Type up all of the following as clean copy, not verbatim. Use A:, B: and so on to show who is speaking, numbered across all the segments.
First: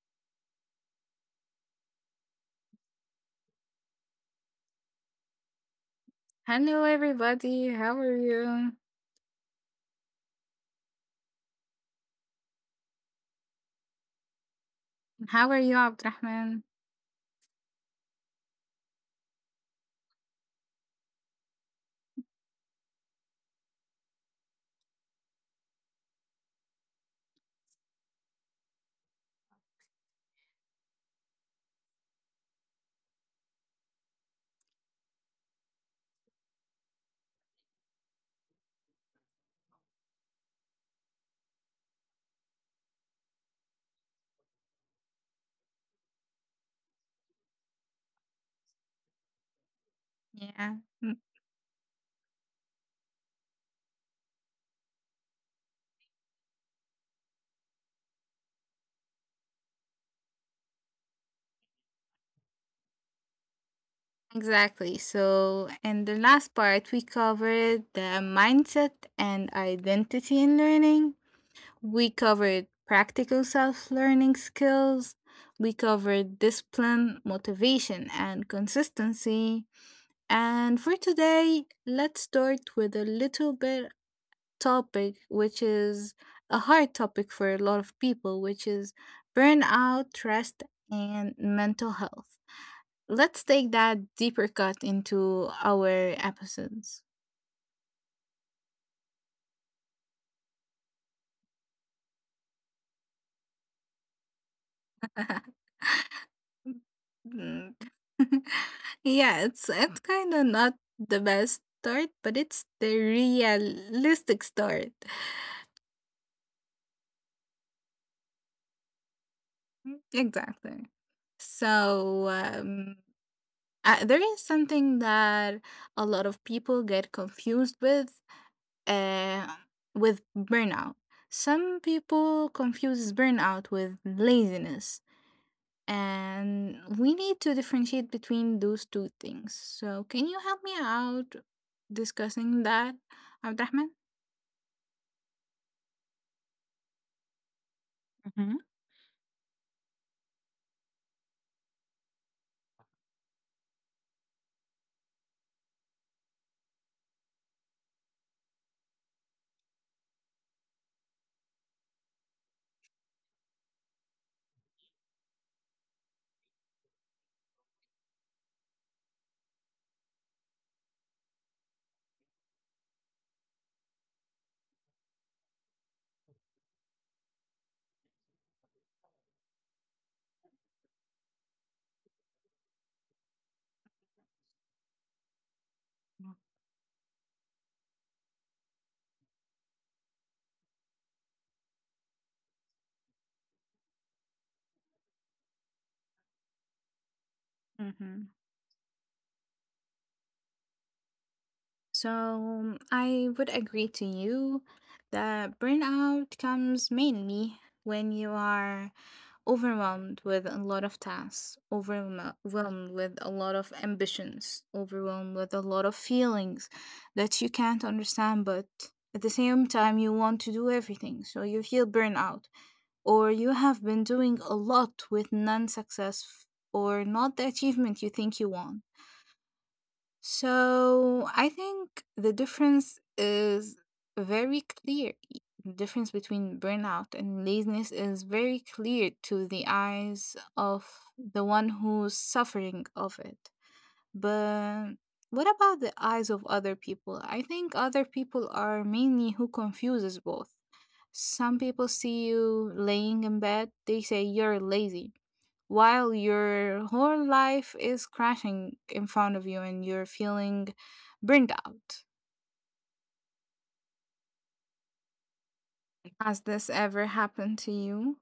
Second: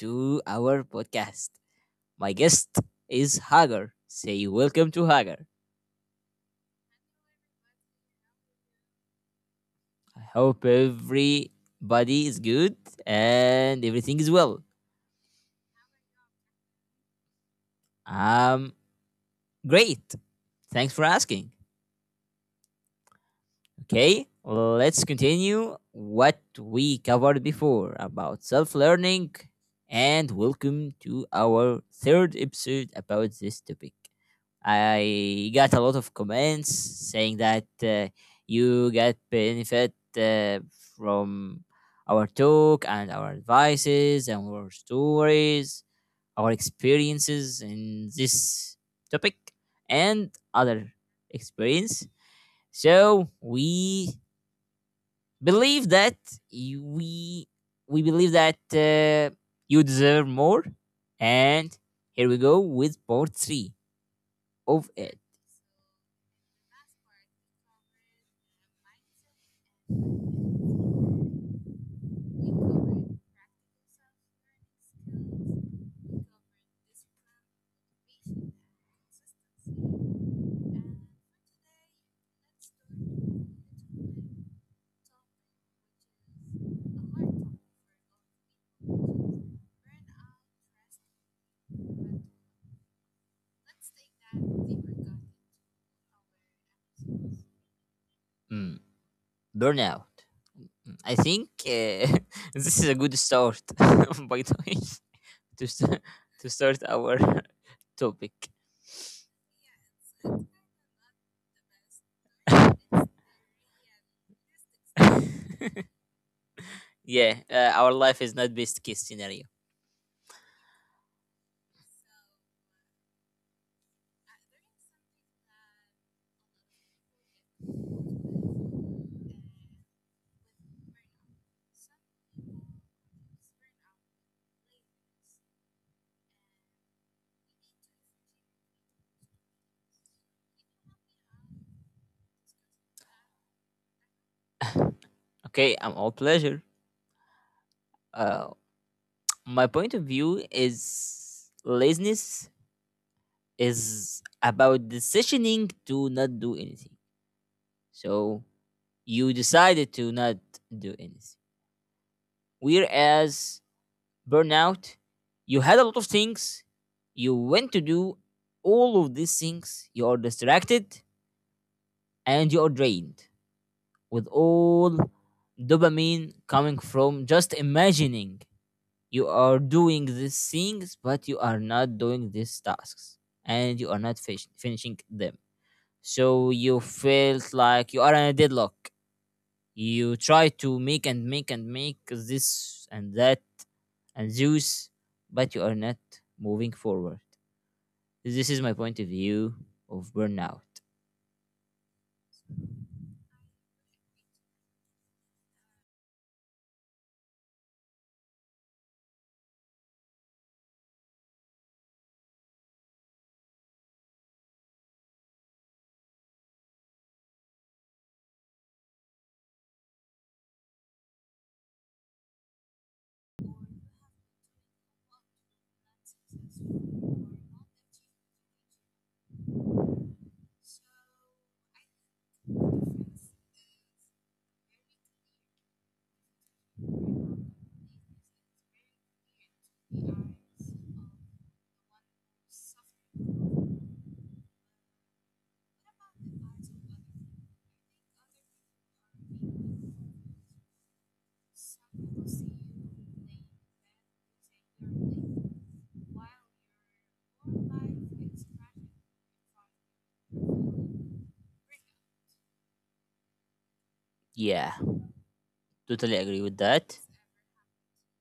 A: to our podcast. My guest is Hagar. Say welcome to Hagar.
B: Hello, everybody. How are you?
A: I hope everybody is good and everything is well.
B: How are you, Abdurrahman?
A: Um, Great. Thanks for asking. Okay, let's continue what we covered before about self learning. And welcome to our third episode about this topic. I got a lot of comments saying that you get benefit from our talk and our advices and our stories, our experiences in this topic and
B: Yeah,
A: other
B: mm,
A: experience. So we believe that you- we we believe that you deserve more, and here we go with part three
B: exactly.
A: of it.
B: So, in the last part, we covered the mindset and identity in learning. We covered practical self learning skills. We covered discipline, motivation, and consistency. And for today, let's start with a little bit topic, which is a hard topic for a lot of people, which is burnout, rest, and mental health. Let's take that deeper cut into our episodes.
A: Mm, Burnout. I think this is a good start, by the way, to st- to start our
B: Mm.
A: topic.
B: Yeah, it's kind of not the best start, but it's the realistic start.
A: Yeah, our life is not best case scenario.
B: Mm. Exactly. So there is something that a lot of people get confused uh, with burnout. Some people confuse burnout with laziness, and we need to differentiate between those two things. So, can you help me out discussing that, Abdurrahman?
A: Okay, I'm all pleasure. Uh, my point of view is laziness is about decisioning to not do anything. So you decided to not do anything. Whereas burnout, you had a lot of things you went to do, all of these things you are distracted and you are drained with all dopamine coming from just imagining you are doing these things, but you are not doing these tasks and you are not finishing them. So you felt like you are in a deadlock. You try to make and make and make this and that and Zeus, but you are not moving forward.
B: Mm-hmm.
A: This is my point of view of burnout.
B: So, I would agree to you that burnout comes mainly when you are overwhelmed with a lot of tasks, overwhelmed with a lot of ambitions, overwhelmed with a lot of feelings that you can't understand, but at the same time, you want to do everything. So you feel burnout, or you have been doing a lot with non success or not the achievement you think you want. So I think the difference is very clear. The difference between burnout and laziness is very clear to the eyes of the one who's suffering of it. But what about the eyes of other people? I think other people are mainly who confuses both. Some people see you laying in bed, they say you're lazy while your whole life is crashing in front of you and you're feeling burned out.
A: Yeah, totally
B: Has
A: agree with
B: this
A: that.
B: ever happened to you?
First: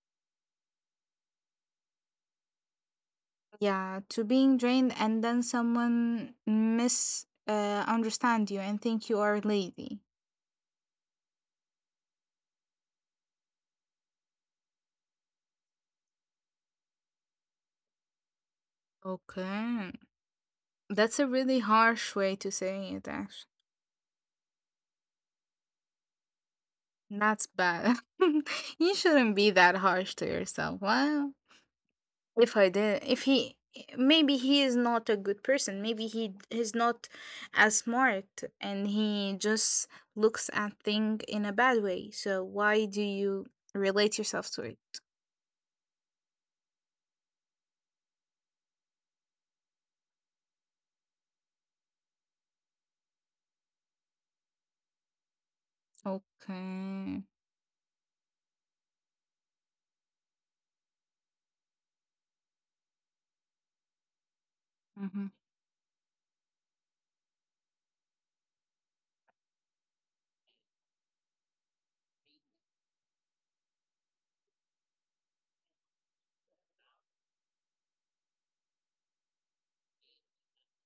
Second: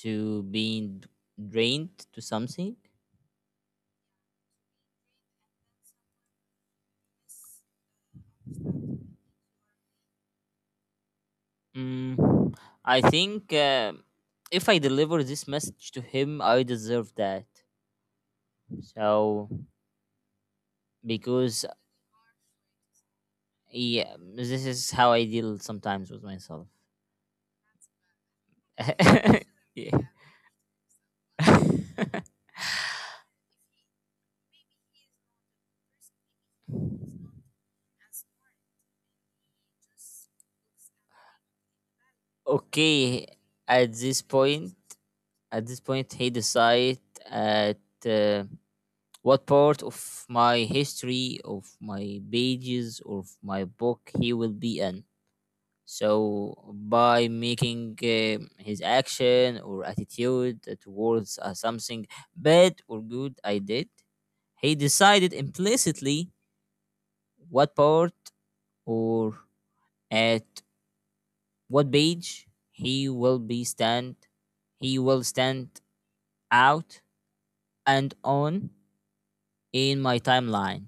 A: To being drained to something.
B: Yeah, to being drained and then someone mis understand you and think you are lazy.
A: Mm, I think if I deliver this message to him, I deserve that. So,
B: Okay, that's a
A: because
B: really harsh way to say it. Actually,
A: yeah, this is how I deal sometimes with myself.
B: that's bad. You shouldn't be that
A: Yeah.
B: harsh to yourself. Well, if I did, if he, maybe he is not a good person. Maybe he's not as smart, and he just looks at thing in a bad way. So why do
A: Okay,
B: you
A: at
B: relate
A: this
B: yourself to
A: point.
B: it?
A: At this point, he decide at uh, what part of my history, of my pages, or of my book he will be in. So, by
B: Okay.
A: making his action or attitude towards something bad or good I did, he
B: Mhm.
A: decided implicitly what part or at what page he will be stand, he will stand out and on in my timeline.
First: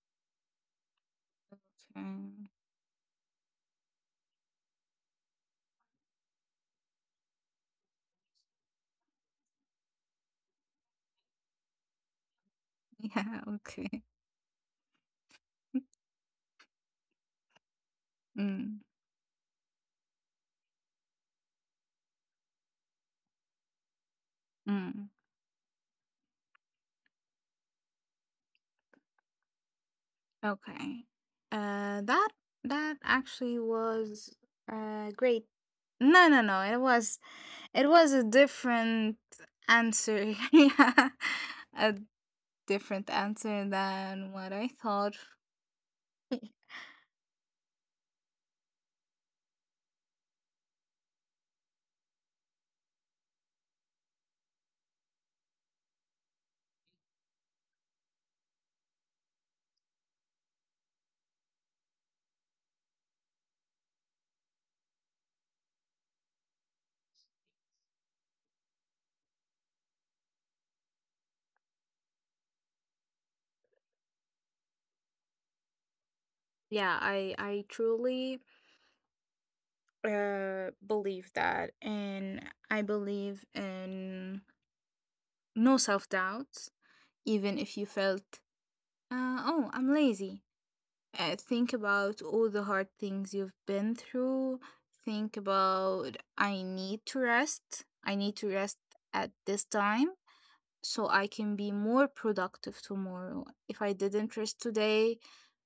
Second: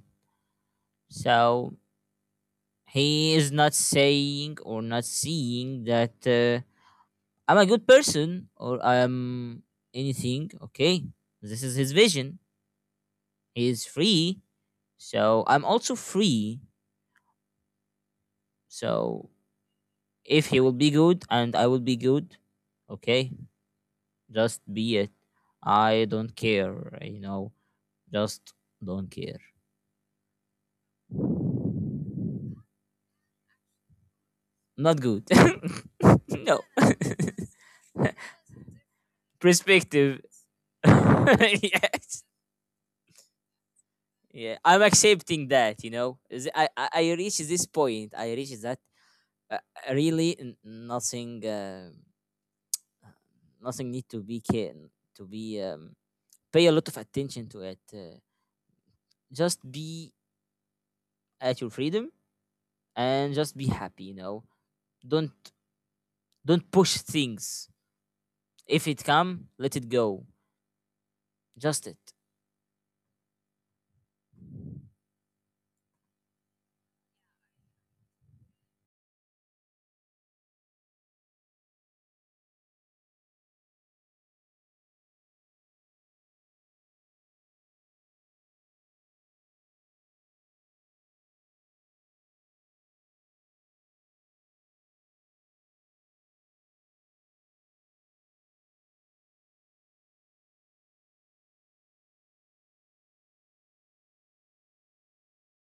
A: So
B: Okay.
A: he is not saying or not seeing that I'm a good person or I'm anything. Okay, this is his vision.
B: Yeah.
A: He is
B: Okay.
A: free, so I'm also free.
B: Mm,
A: So if he will be good and I will be good, okay, just be
B: mm.
A: it. I don't care, just don't care.
B: Okay. Uh, that that actually was
A: Not good.
B: great. No, no, no.
A: No.
B: It was a different
A: Perspective.
B: answer. Yeah. A
A: Yes.
B: different answer than what
A: Yeah,
B: I
A: I'm
B: thought.
A: accepting that. I reach this point. I reach that uh, really nothing, nothing need to be care to be pay a lot of attention to it. Just be at your freedom and just be happy. Don't don't push things. If it come, let it go. Just it.
B: Yeah, I truly believe that and I believe in no self-doubt even if you felt oh, I'm lazy. Think about all the hard things you've been through. Think about I need to rest. I need to rest at this time so I can be more productive tomorrow. If I didn't rest today,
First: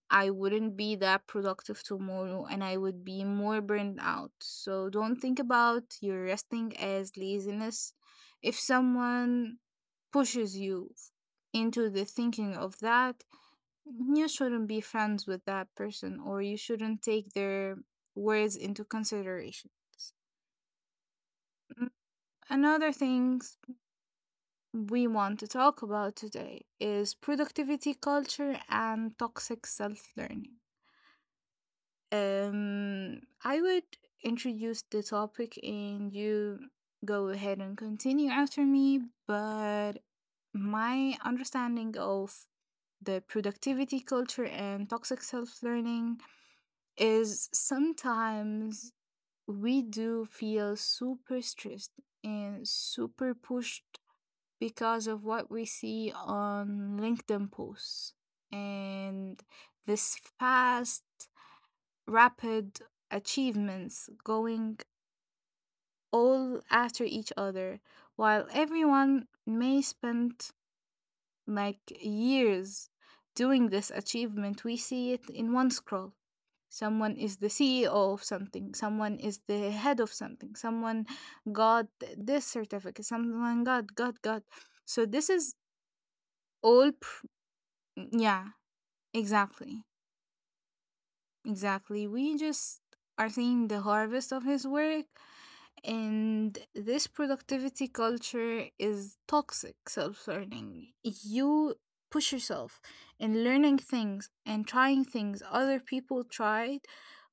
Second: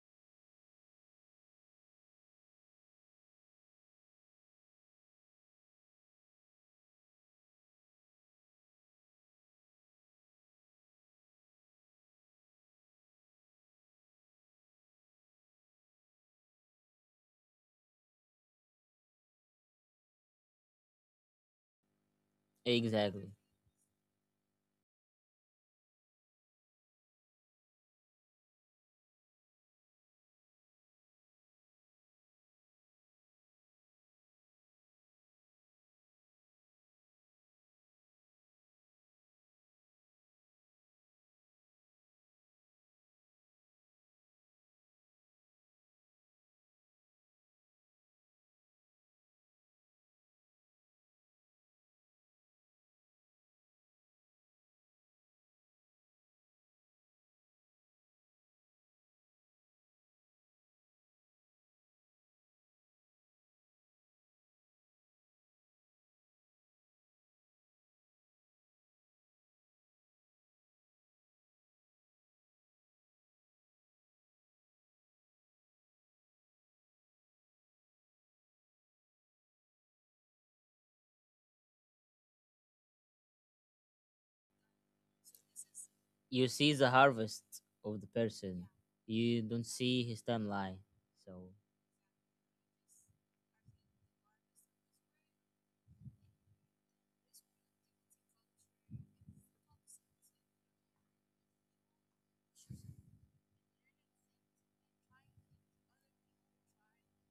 B: I wouldn't be that productive tomorrow and I would be more burned out. So don't think about your resting as laziness. If someone pushes you into the thinking of that, you shouldn't be friends with that person or you shouldn't take their words into consideration. Mm. Another
A: Exactly.
B: things. We want to talk about today is productivity culture and toxic self learning. I would introduce the topic and you go ahead and continue after me, but my understanding of the productivity culture and toxic self learning is sometimes we do feel super stressed and super pushed because of what we see on LinkedIn posts and this fast, rapid achievements going all after each other, while everyone may spend like years doing this achievement, we see it in one scroll. Someone is the CEO of something, someone is the head of something, someone got this certificate, someone got, got. So, this is
A: You see the
B: all.
A: harvest of the
B: Mm. Yeah,
A: person. You don't
B: exactly.
A: see his timeline. So
B: Exactly. We just are seeing the harvest of his work, and this productivity culture is toxic self learning. You push yourself in learning things and trying things other people tried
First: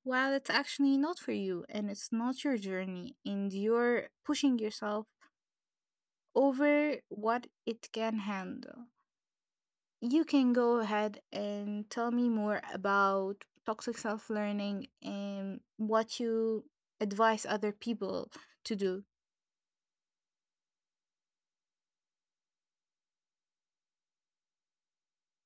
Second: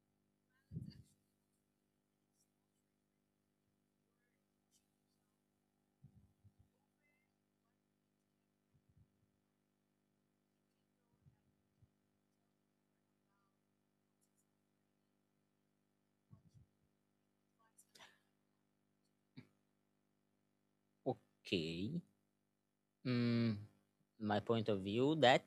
B: while it's actually not for you and it's not your journey, and you're pushing yourself over what it can handle. You can go ahead and tell me more about toxic self learning and what you advise other people to do.
A: okay. Mm, my point of view that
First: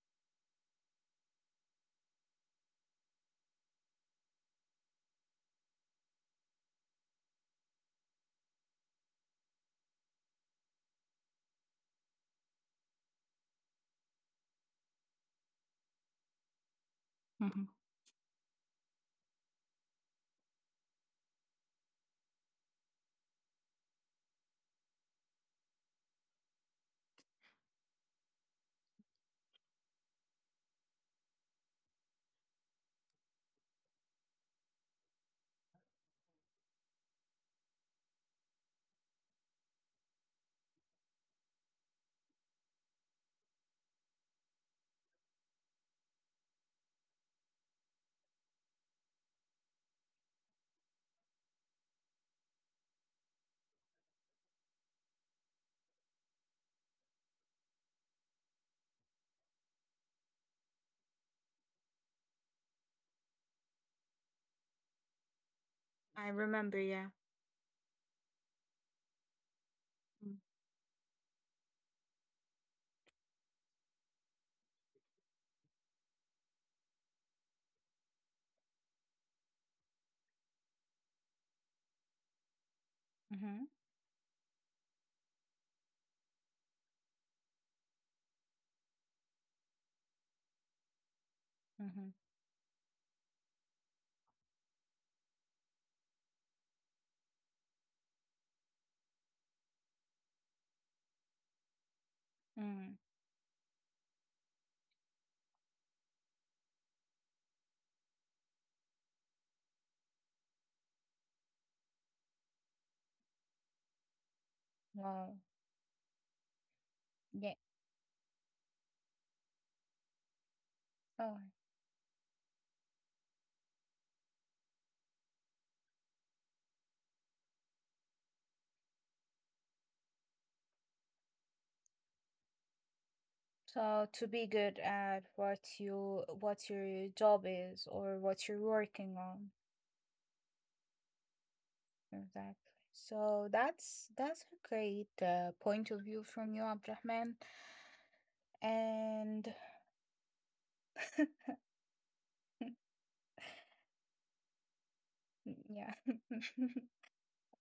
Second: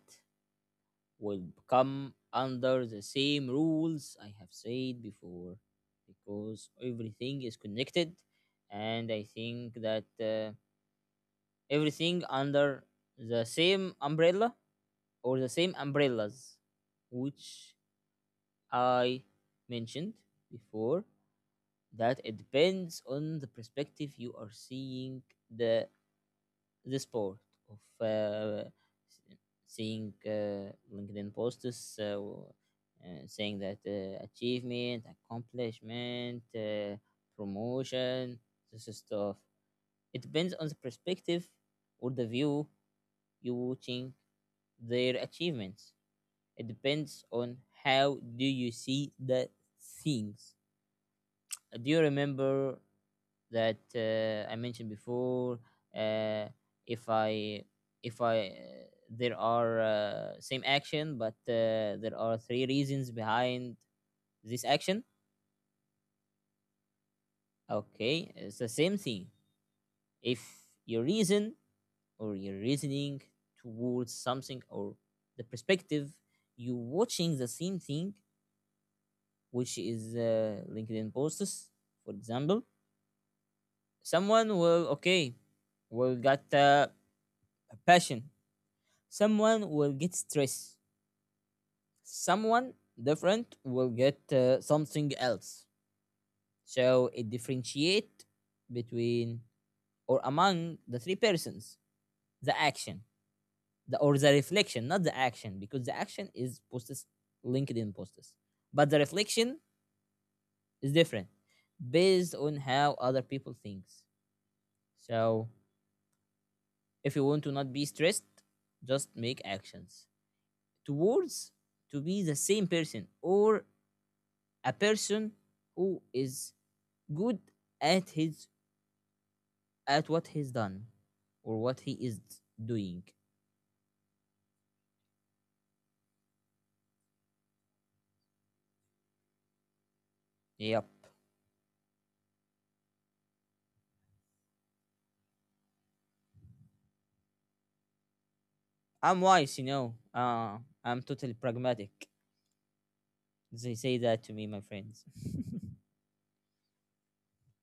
A: would come under the same rules I have said before, because everything is connected, and I think that everything under the same umbrella or the same umbrellas
B: Mhm.
A: which I mentioned before, that it depends on the perspective you are seeing the the sport of uh, seeing LinkedIn posts, saying that achievement, accomplishment, promotion, this stuff. It depends on the perspective or the view you watching their achievements. It depends on how do you see the things. Do you remember that I mentioned before? Uh, if I if I there are same action, but there are three reasons behind this action.
B: I remember, yeah.
A: Okay, it's the same thing.
B: Mm.
A: If your reason or your reasoning towards something or the perspective you watching the same thing, which is LinkedIn posts, for example,
B: Mm-hmm.
A: someone will okay, will got passion. Someone will get stress.
B: Mm-hmm.
A: Someone different will get something else. So it differentiate between or among the three persons the
B: Mm.
A: action the or the reflection, not the action, because the action is posts LinkedIn posts, but the reflection is different based on how other people thinks.
B: Wow.
A: So if you want to
B: Yeah.
A: not be stressed, just make actions
B: Oh.
A: towards to be the same person or a person who is good at his at what he's done or what he is doing.
B: So to be good at what you what your job is or what you're working on.
A: Yep.
B: Exactly. So that's a great point of view from you, Abdrahman.
A: I'm
B: And
A: wise, you know. I'm totally pragmatic. They say that to me, my friends.
B: mm, yeah,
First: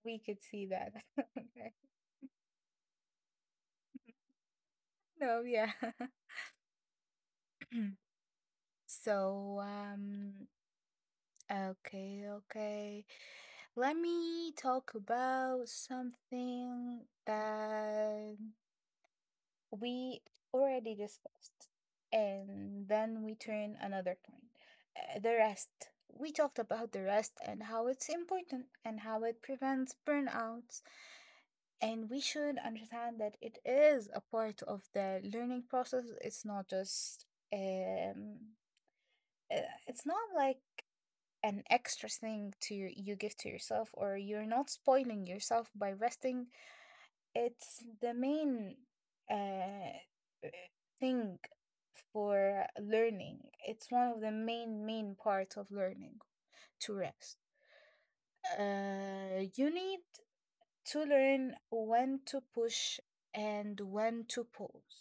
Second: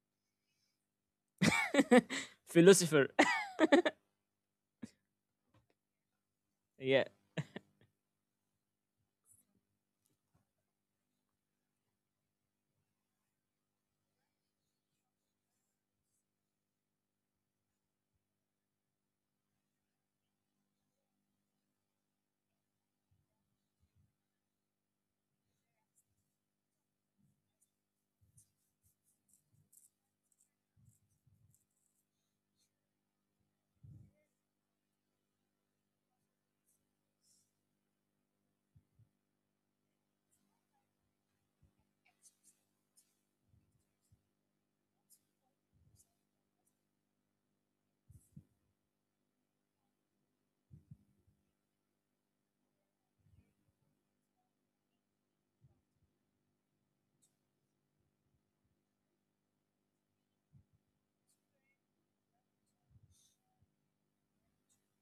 B: we could see that. Okay.
A: Philosopher.
B: No, yeah.
A: Yeah.
B: So, um, okay. Let me talk about something that we already discussed, and then we turn another point the rest. We talked about the rest and how it's important and how it prevents burnouts. And we should understand that it is a part of the learning process. Um, uh, it's not like an extra thing to your, you give to yourself, or you're not spoiling yourself by resting. It's the main uh, thing for learning. It's one of the main, main parts of learning to rest. You need to learn when to push and when to pause.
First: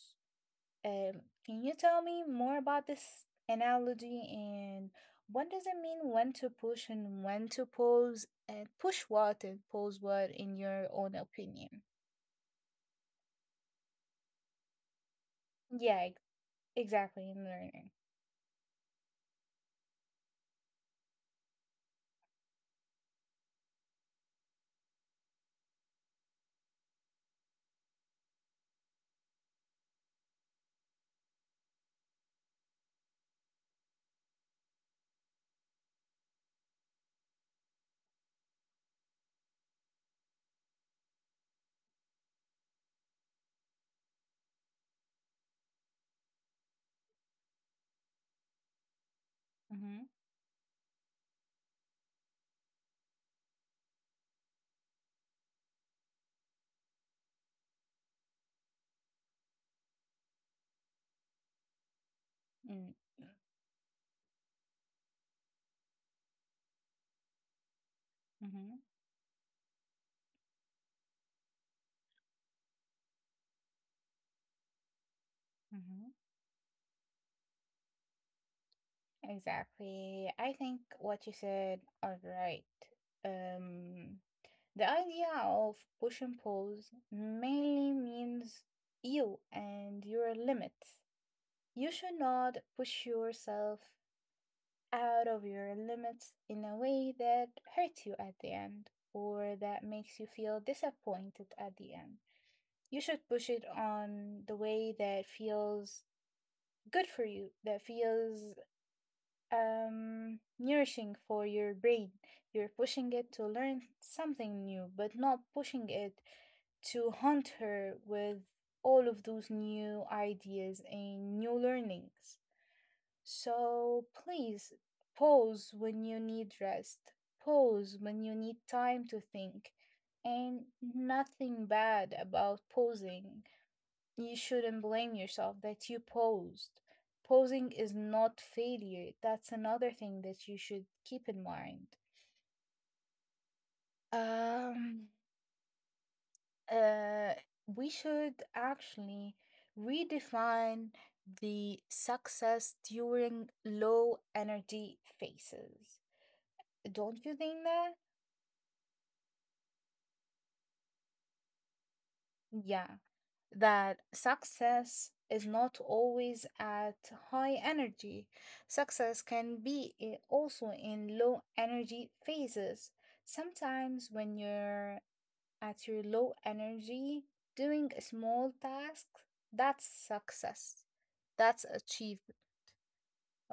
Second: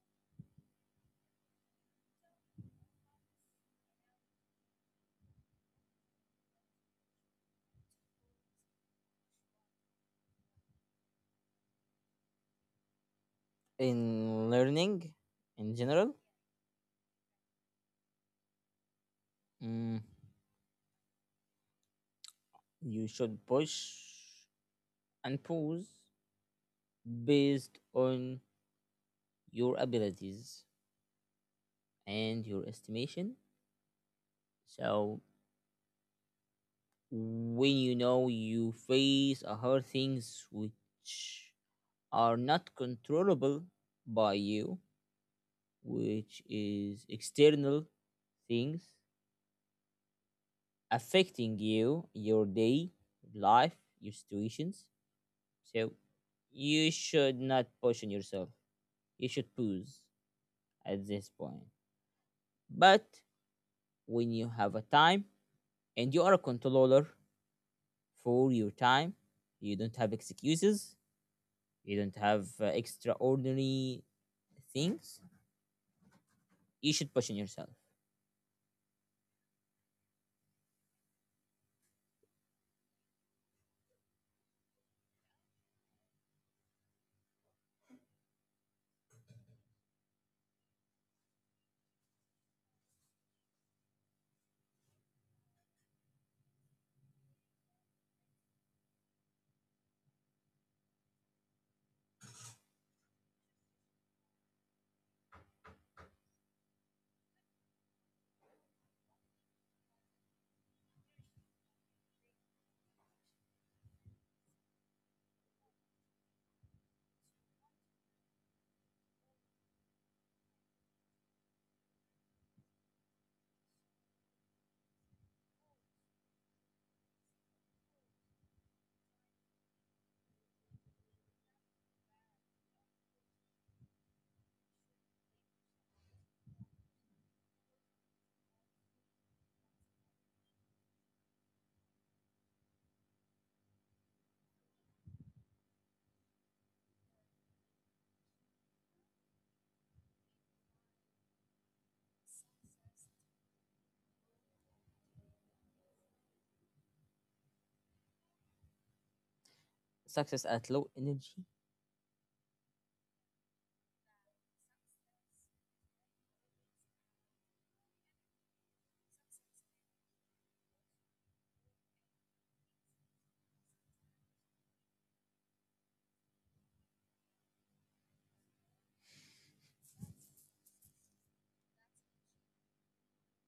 B: Can you tell me more about this analogy and what does it mean when to push and when to pause and push what and pause what in your own opinion?
A: In learning in
B: Yeah,
A: general,
B: exactly in learning.
A: mm, you should push and pause based on your abilities and your estimation. So when you know you face a hard things which are not controllable by you, which is external things
B: Mm-hmm.
A: affecting you your day life your situations, so you should not push on yourself. You should pause at this point,
B: Mm,
A: but when you have a time and you are a controller for
B: mm-hmm.
A: your time, you don't have excuses, you don't have extraordinary things,
B: Mm-hmm.
A: you should push on yourself.
B: Exactly. I think what you said are right. Um, the idea of push and pulls mainly means you and your limits. You should not push yourself out of your limits in a way that hurts you at the end or that makes you feel disappointed at the end. You should push it on the way that feels good for you that feels nourishing for your brain. You're pushing it to learn something new, but not pushing it to hunt her with all of those new ideas and new learnings. So please pause when you need rest, pause when you need time to think, and nothing bad about pausing. You shouldn't blame yourself that you posed. Posing is not failure. That's another thing that you should keep in mind. Um, uh, we should actually redefine the success during low energy phases. Don't you think that?
A: Success at low energy.
B: Yeah. That success is not always at high energy. Success can be also in low energy phases. Sometimes, when you're at your low energy, doing a small task, that's success. That's achievement,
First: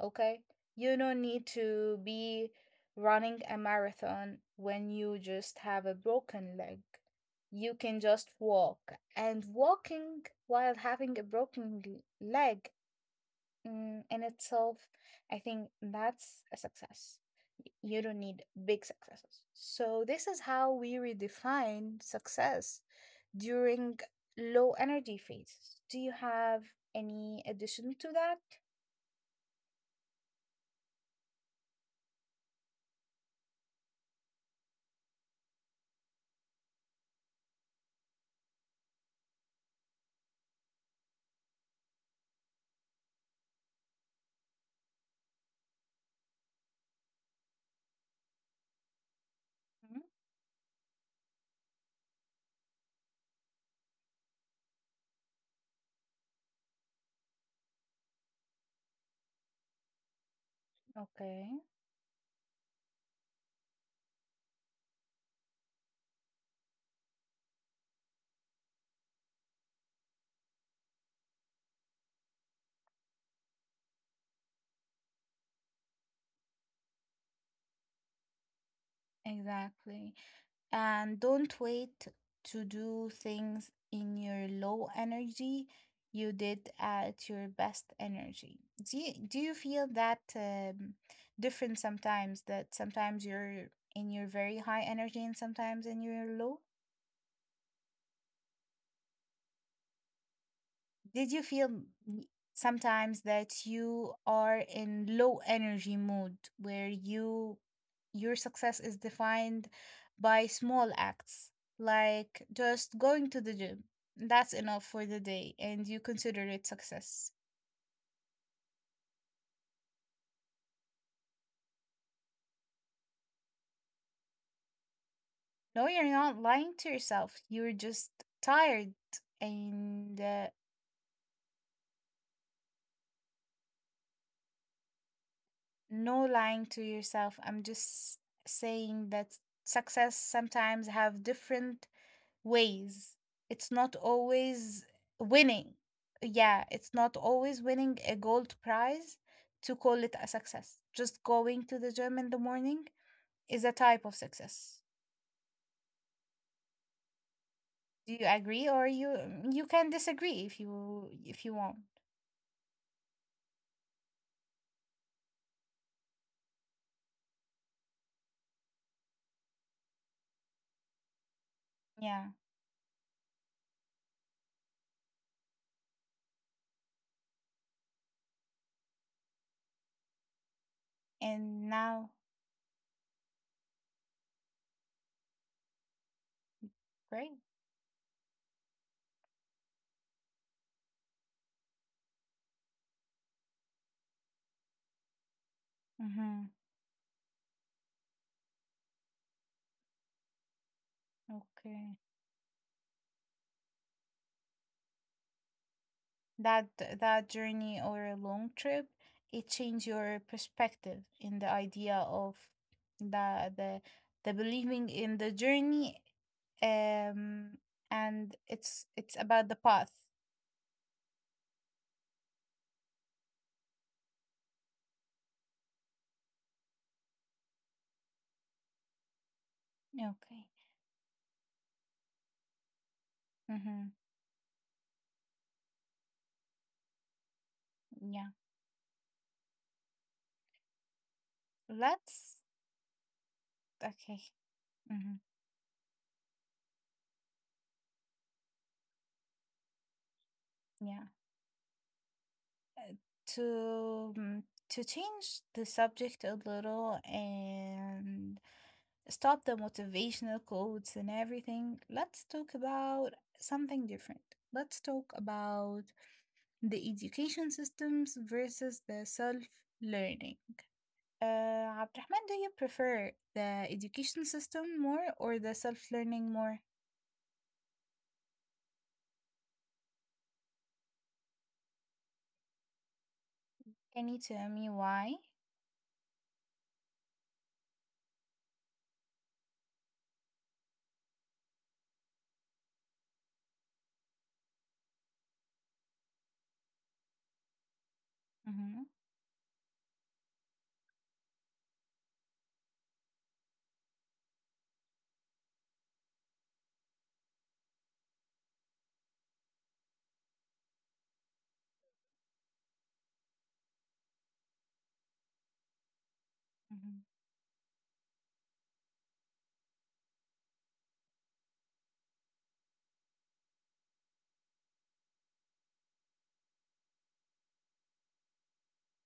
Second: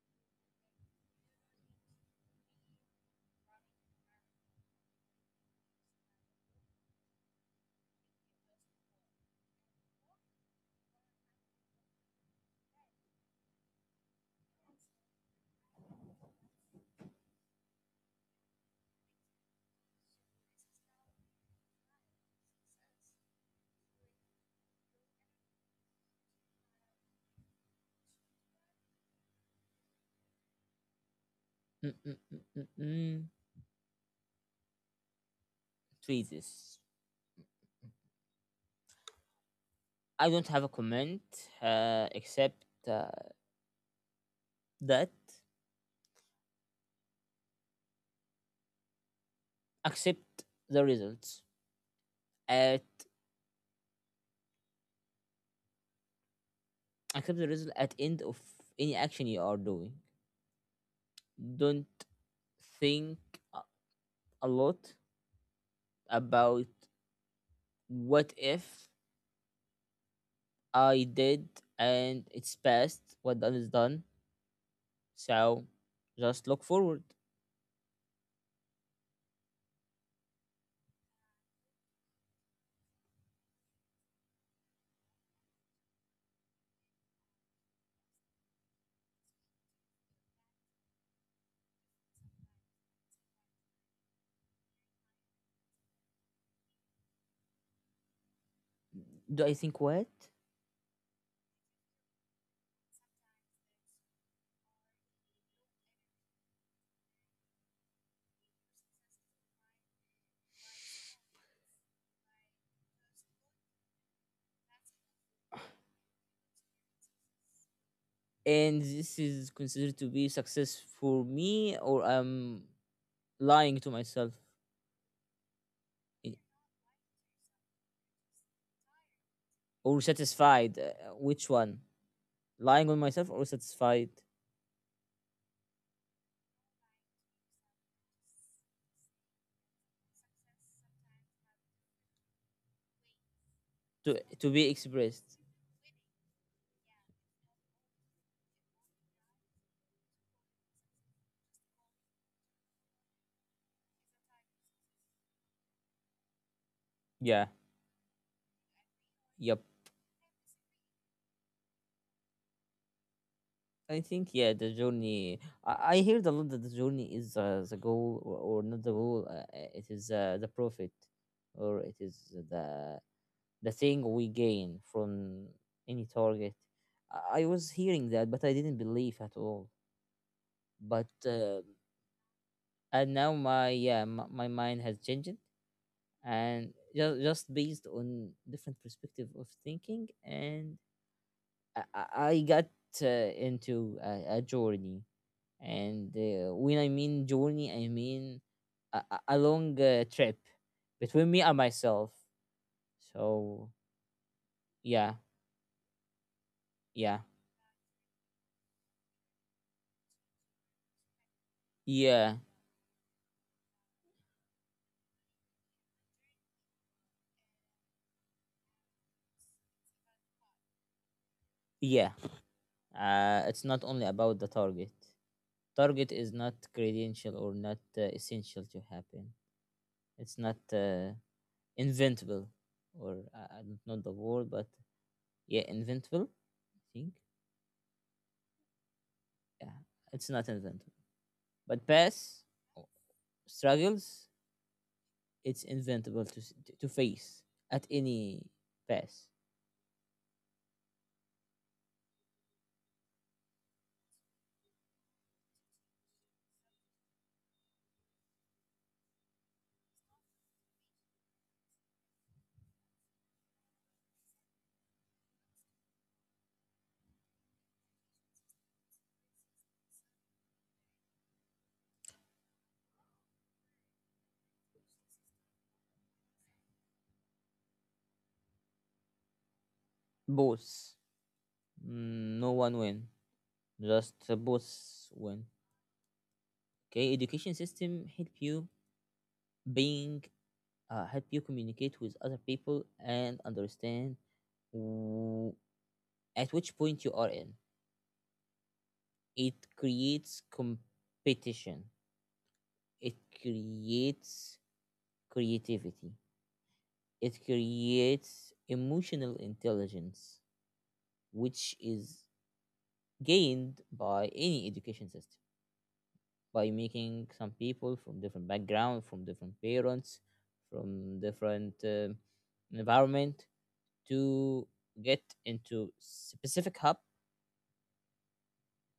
B: okay? You don't need to be running a marathon when you just have a broken leg. You can just walk. And walking while having a broken leg, in itself, I think that's a success. You don't need big successes. So, this is how we redefine success during low energy phases. Do you have any addition to that?
A: Mm-mm-mm-mm-mm. Tweezes. I don't have a comment except that
B: Mhm.
A: accept the results at accept the result at end of any action you are doing.
B: Okay.
A: Don't think a a lot about what if I did, and it's past, what done is done. So just look forward.
B: Exactly. And don't wait to do things in your low energy. You did at your best energy. Do you feel that different sometimes? That sometimes you're in your very high energy and sometimes in your low?
A: Do I think what?
B: Did you feel y- sometimes that you are in low energy mode where you your success is defined by small acts like just going to the gym that's enough for the day and you consider it success?
A: And this is considered to be success for me, or I'm lying to myself,
B: No, you're
A: I-
B: not lying to yourself, you're just tired
A: or
B: and
A: satisfied? Which one? Lying on myself or satisfied?
B: no, lying to yourself, I'm just saying that success sometimes have different ways. It's not
A: To be
B: always
A: expressed.
B: winning. Yeah, it's not always winning a gold prize to call it a success. Just going to the gym in the morning is a type of success.
A: Yeah.
B: Do you agree or you
A: Yep.
B: can disagree if you want.
A: I think yeah, the journey. I heard a lot that the journey is the goal or not the goal. It is the profit, or it is
B: Yeah.
A: the the thing we gain from any target. I was hearing that, but I didn't believe at all. But
B: And now,
A: and now my yeah my mind has changed, and
B: great.
A: just based on different perspective of thinking, and I, I I got into a journey. And
B: Mm-hmm.
A: when I mean journey, I mean a long trip between me and
B: Okay.
A: myself. So yeah,
B: That
A: yeah,
B: that journey or a long trip, it changed your perspective in the idea of
A: yeah,
B: the the the believing in the journey, um, and it's about the path.
A: yeah. It's not only about the target. Target is not credential or not essential to happen.
B: Okay.
A: It's not inventable, or I don't
B: Mm-hmm.
A: know the word, but yeah, inventable. I think
B: Yeah.
A: yeah, it's not inventable. But
B: Let's,
A: pass
B: okay,
A: struggles,
B: mm-hmm.
A: it's inventable to face at any pass.
B: Yeah, to to change the subject a little and stop the motivational quotes and everything, let's talk about something different. Let's talk about the education systems versus the self learning. Uh, Abdurrahman, do you prefer the education system more or the self learning more?
A: Both, no one win,
B: Can you
A: just
B: tell me
A: both
B: why?
A: win. Okay, education system help you being help you communicate with other people and understand w- at which point you are in. It creates competition, it creates creativity, it creates emotional intelligence, which is gained by any education system by
B: Mm-hmm.
A: making some people from different background, from different parents, from different environment to get into specific hub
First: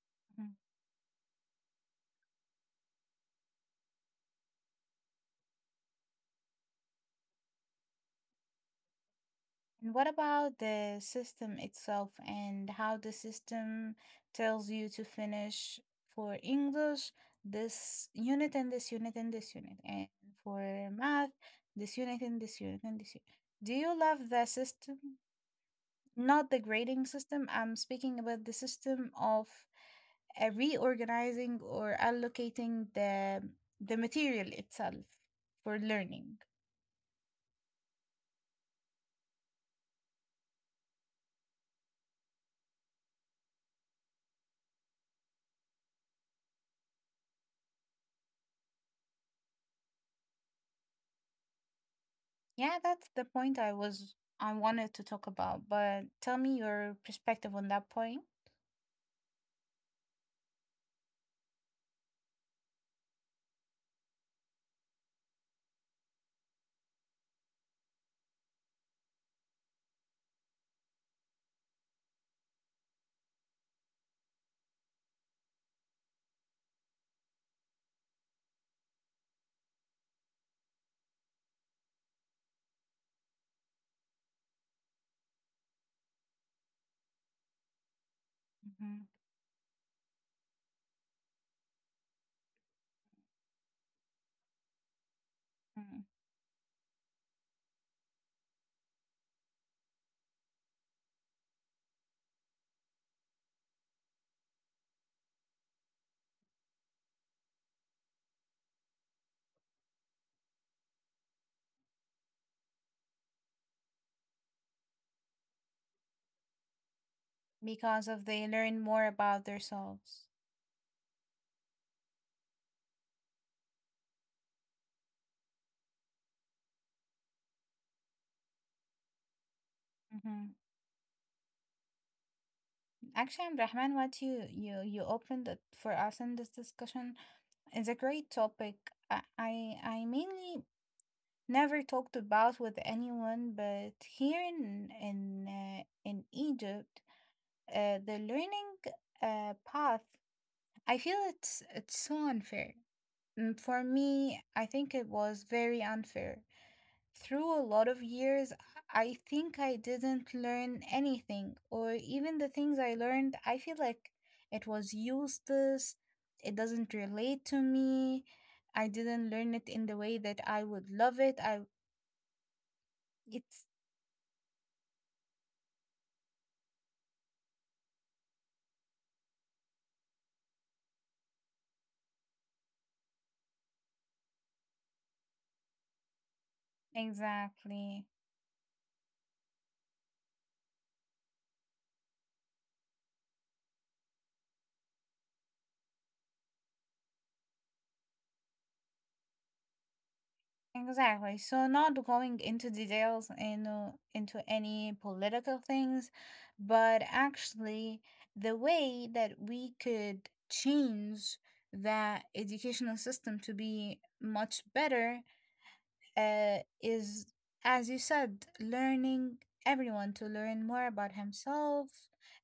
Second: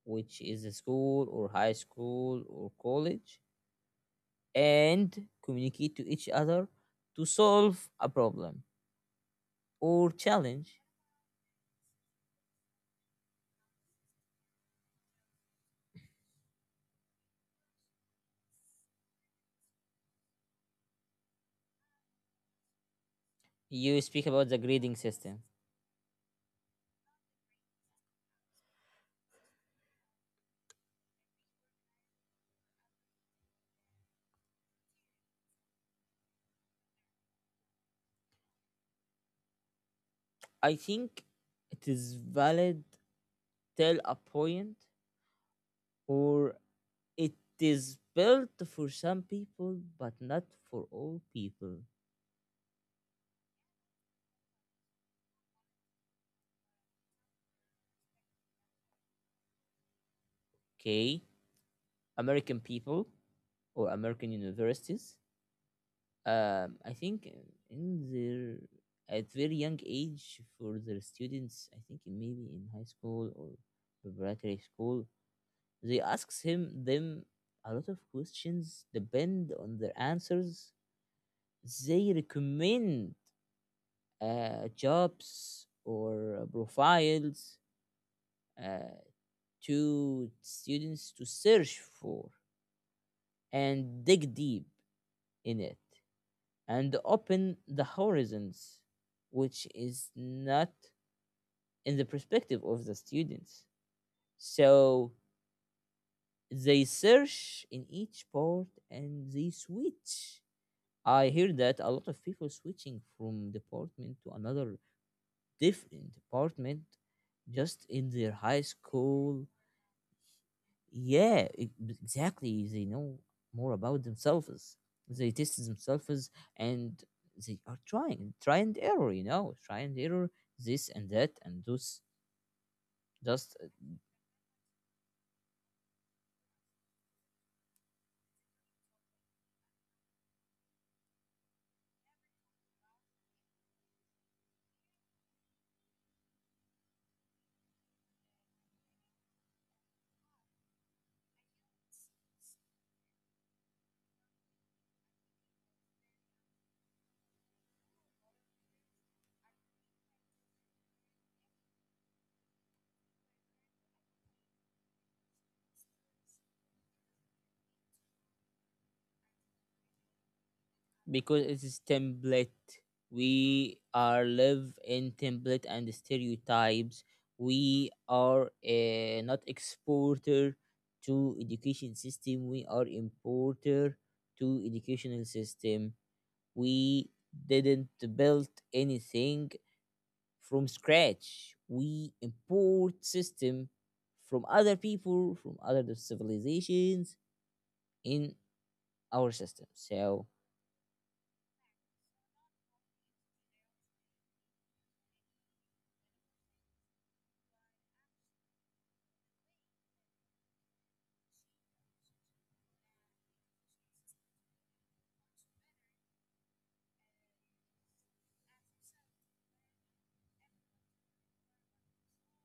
A: which is a school or high school or college, and communicate to each other to solve a problem
B: And what
A: or
B: about
A: challenge.
B: the system itself and how the system tells you to finish for English, this unit and this unit and this unit, and for math, this unit and this unit and this unit. Do you
A: You
B: love
A: speak
B: the
A: about the
B: system?
A: grading system.
B: Not the grading system. I'm speaking about the system of reorganizing or allocating the material itself for learning.
A: I think it is valid till a point, or it is built for some people but not for all people.
B: Yeah, that's the point I was I wanted to talk about, but tell me your perspective on that point.
A: Okay, American people or American universities. I think in their at very young age for their students, I think maybe in high school or preparatory school, they asks him them a lot of questions. Depend on their answers, they recommend jobs or profiles
B: Hmm.
A: uh, to students to search for and dig deep in it, and open the horizons, which is not in the perspective of the students. So they search in each port and they switch. I hear that a lot of people switching from department to another different department just in
B: Because of
A: their
B: they
A: high
B: learn more
A: school.
B: about themselves.
A: Exactly. They know more about themselves. They test themselves and they are trying. Try and error, you know. Try and error
B: Hmm.
A: this and that and those
B: Actually,
A: just
B: Abdurrahman, what you opened it for us in this discussion is a great topic. I mainly never talked about with anyone, but here in Egypt, the learning path, I feel it's so unfair. Mm. For me, I think it was very unfair. Through a lot of years, I think I didn't learn anything, or even the things I learned, I feel like it was useless. It doesn't relate to me. I didn't learn it in the way that I would love
A: because
B: it.
A: it
B: I
A: is template.
B: it's
A: We are live in template and stereotypes. We are not exporter to education system. We are importer to educational system. We didn't
B: Exactly.
A: build anything from scratch. We import system from other people, from other civilizations in our system. So
B: Exactly. So not going into details and into any political things, but actually the way that we could change the educational system to be much better is, as you said, learning everyone to learn more about himself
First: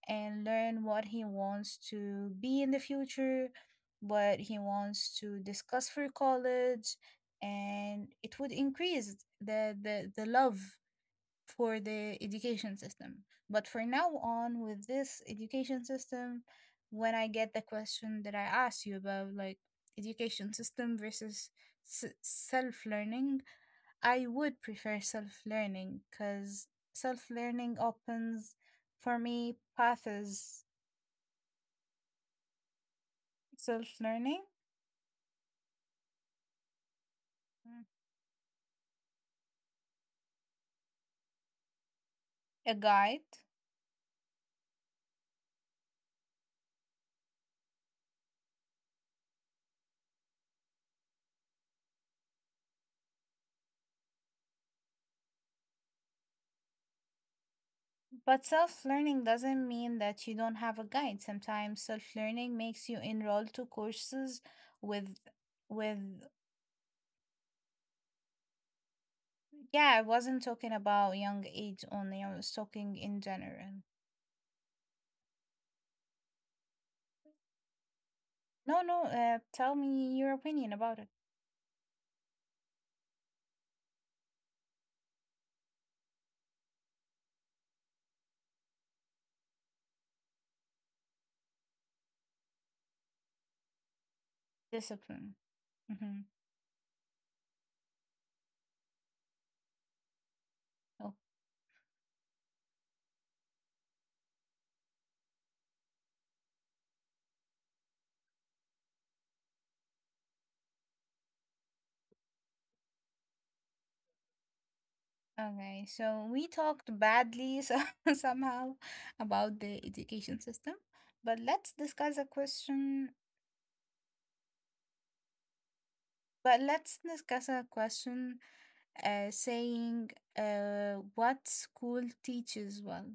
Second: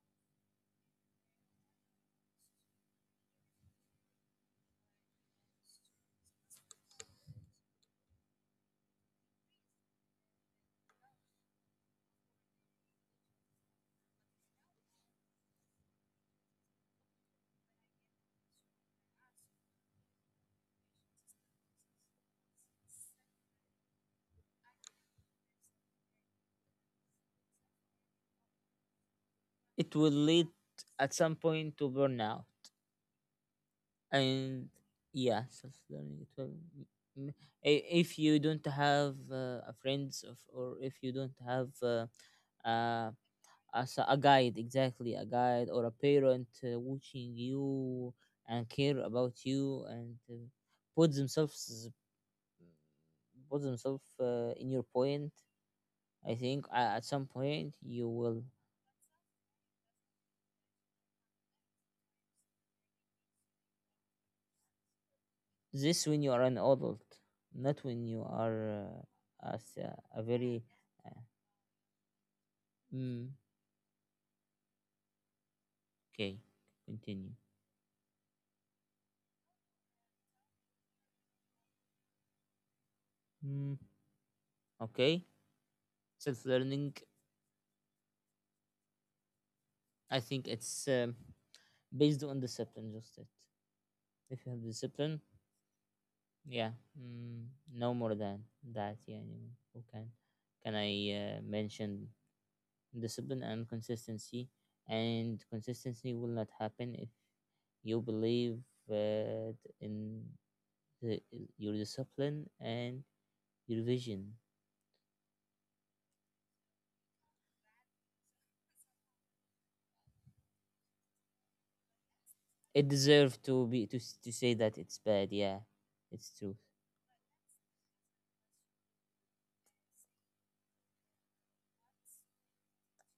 B: and learn what he wants to be in the future, what he wants to discuss for college, and it would increase the love for the education system. But for now on, with this education system, when I get the question that I asked you about, like education system versus self learning, I would prefer self learning because self learning opens for me
A: it will lead
B: paths.
A: at some point to burnout.
B: Self learning,
A: And yeah, self-learning it will m- I- if you don't have a friends of, or if you don't have
B: a
A: a
B: guide.
A: a guide, exactly a guide or a parent watching you and care about you and put themselves put themselves in your point. I think at some point you will.
B: But self learning doesn't mean that you don't have a guide. Sometimes self learning makes you enroll to courses with,
A: This when
B: with,
A: you are an adult, not when you are
B: yeah, I
A: a
B: wasn't
A: very
B: talking about
A: uh,
B: young age only, I was talking in
A: mm,
B: general.
A: okay, continue.
B: No, no, tell me your opinion about it.
A: mm, okay, self-learning, I think it's based on discipline, just it. If you have discipline.
B: Discipline. Mm-hmm.
A: Yeah, mm, no more than that. Yeah, anyone who can I mention discipline and consistency? And consistency will not happen if you believe uh, in the, your discipline and your vision.
B: Okay, so we talked badly so somehow about the education system, but let's discuss a
A: It
B: question.
A: deserves to be to say that it's bad. Yeah, it's true.
B: But let's discuss a question saying what school teaches well.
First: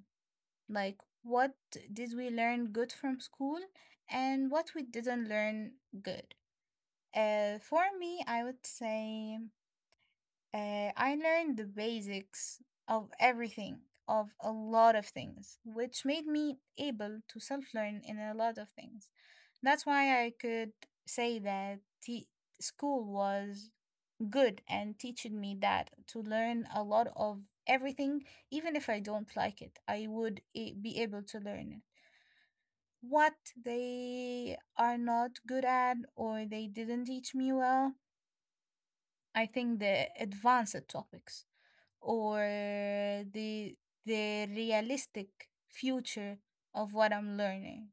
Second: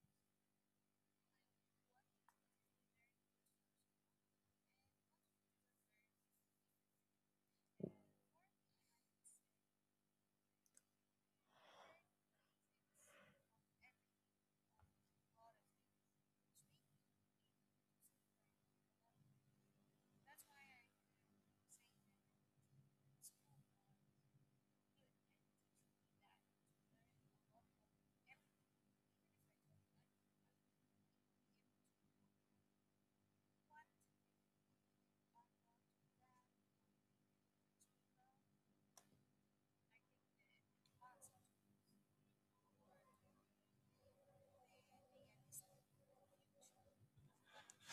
B: Like, what did we learn good from school and what we didn't learn good? For me, I would say I learned the basics of everything, of a lot of things, which made me able to self learn in a lot of things. That's why I could say that school was good and teaching me that to learn a lot of everything, even if I don't like it, I would be able to learn it. What they are not good at or they didn't teach me well, I think the advanced topics or the the realistic future of what I'm learning.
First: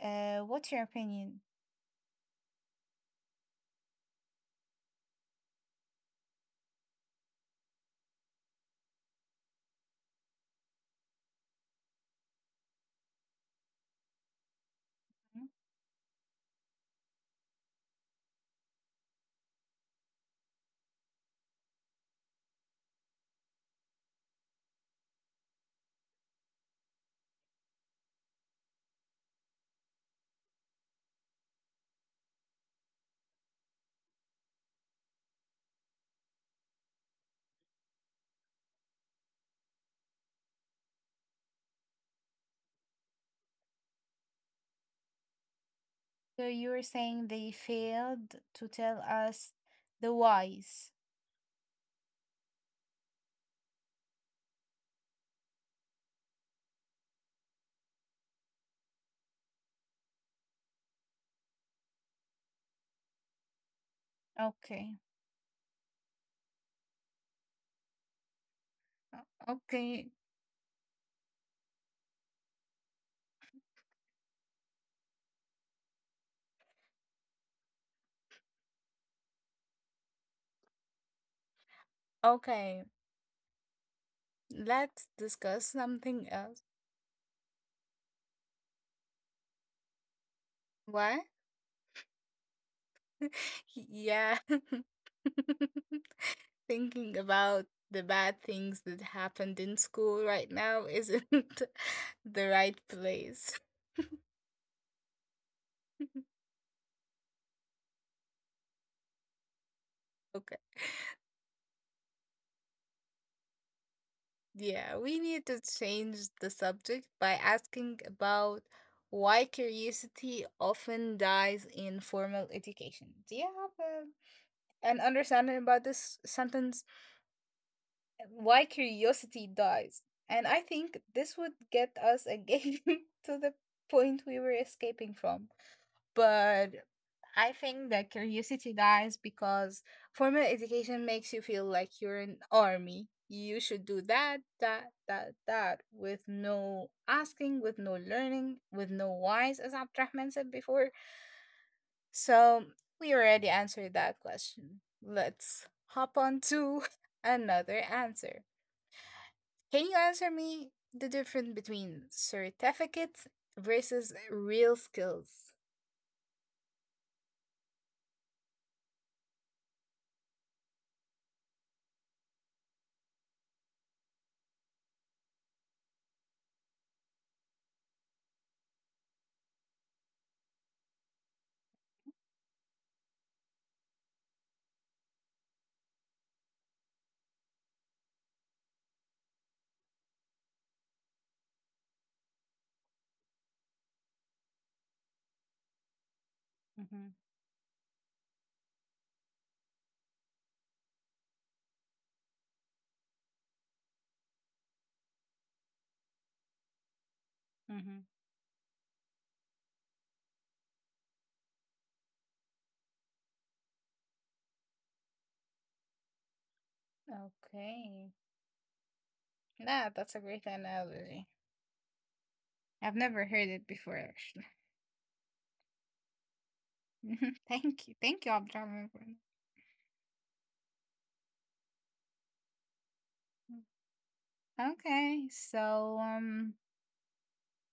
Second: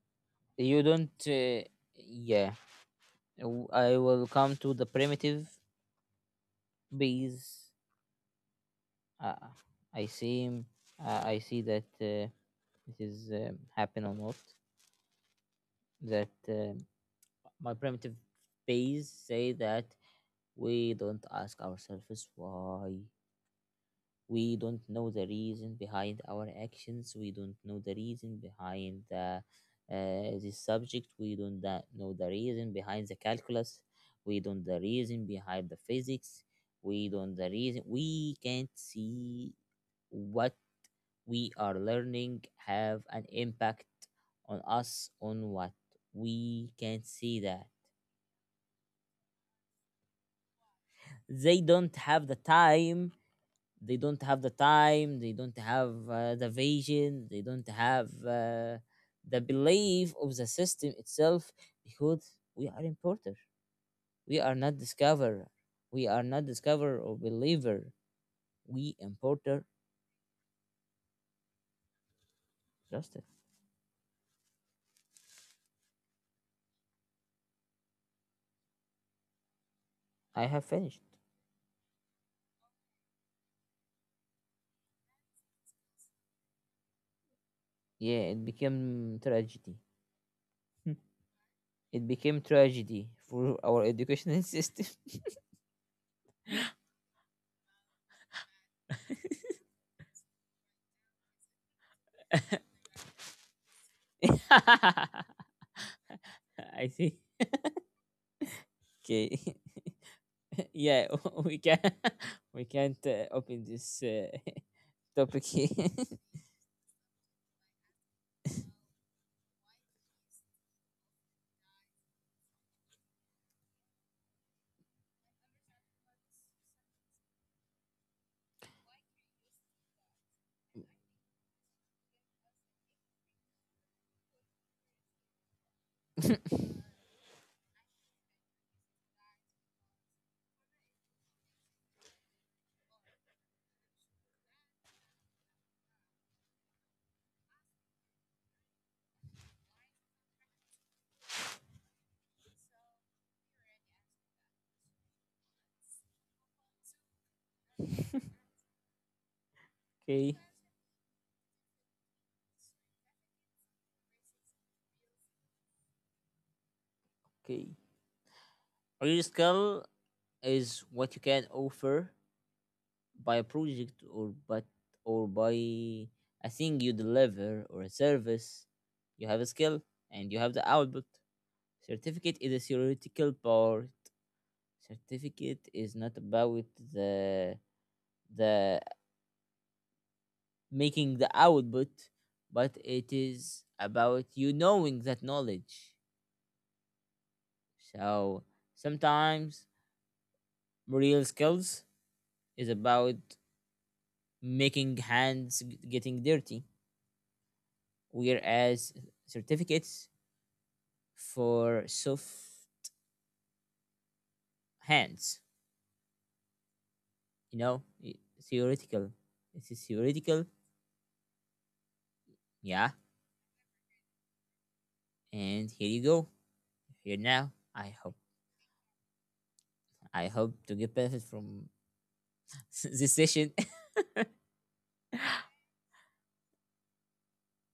B: What's
A: You
B: your
A: don't.
B: opinion?
A: Yeah, I will come to the primitive base. Uh, I see. I see that. This is happen or not
B: Mhm.
A: that my primitive base say that we don't ask ourselves why. We don't know the reason behind our actions. We don't know the reason behind the this subject. We don't know the reason behind the calculus. We don't the reason behind the physics. We don't the reason. We can't see what we are learning have an impact on us on what
B: So you
A: we
B: were
A: can
B: saying
A: see
B: they
A: that
B: failed to tell us the whys.
A: they don't have the time they don't have the time they don't have the vision, they don't have the belief of the system itself, because we are importer, we are not
B: Okay.
A: discoverer, or believer, we importer
B: Okay.
A: justice. I have finished.
B: Okay. Let's discuss something else.
A: Yeah, it became tragedy.
B: What?
A: It became tragedy for our
B: Yeah.
A: educational system.
B: Thinking about the bad things that happened in school right now isn't the right place.
A: I see. Okay.
B: Okay.
A: Yeah, we can we can't open this
B: Yeah, we
A: topic
B: need to
A: here.
B: change the subject by asking about why curiosity often dies in formal education. Do you have an understanding about this sentence? Why curiosity dies? And I think this would get us again to the point we were escaping from. But I think that curiosity dies because formal education makes you feel like you're an army. You should do that, that, that, that, with no asking, with no learning, with no whys, as Abdurrahman said before. So we already answered that question. Let's hop on to another answer. Can you answer
A: Okay,
B: me the difference between certificates versus real skills?
A: okay. Your skill is what you can offer by a project or by a thing you deliver, or a service. You have a skill, and you have the output. Certificate is a theoretical part. Certificate is not about the the making the output, but it is about you knowing that knowledge.
B: Mm-hmm.
A: So sometimes real skills is about making hands, getting dirty,
B: Mm-hmm.
A: whereas certificates for soft hands, you know
B: Okay.
A: theoretical. This is
B: Nah, that's a
A: theoretical.
B: great analogy.
A: Yeah,
B: I've never heard it before, actually.
A: and here you go, here now.
B: Thank
A: I
B: you.
A: hope
B: Thank you, Abdurrahman, for that.
A: to get benefit from this session.
B: Okay, so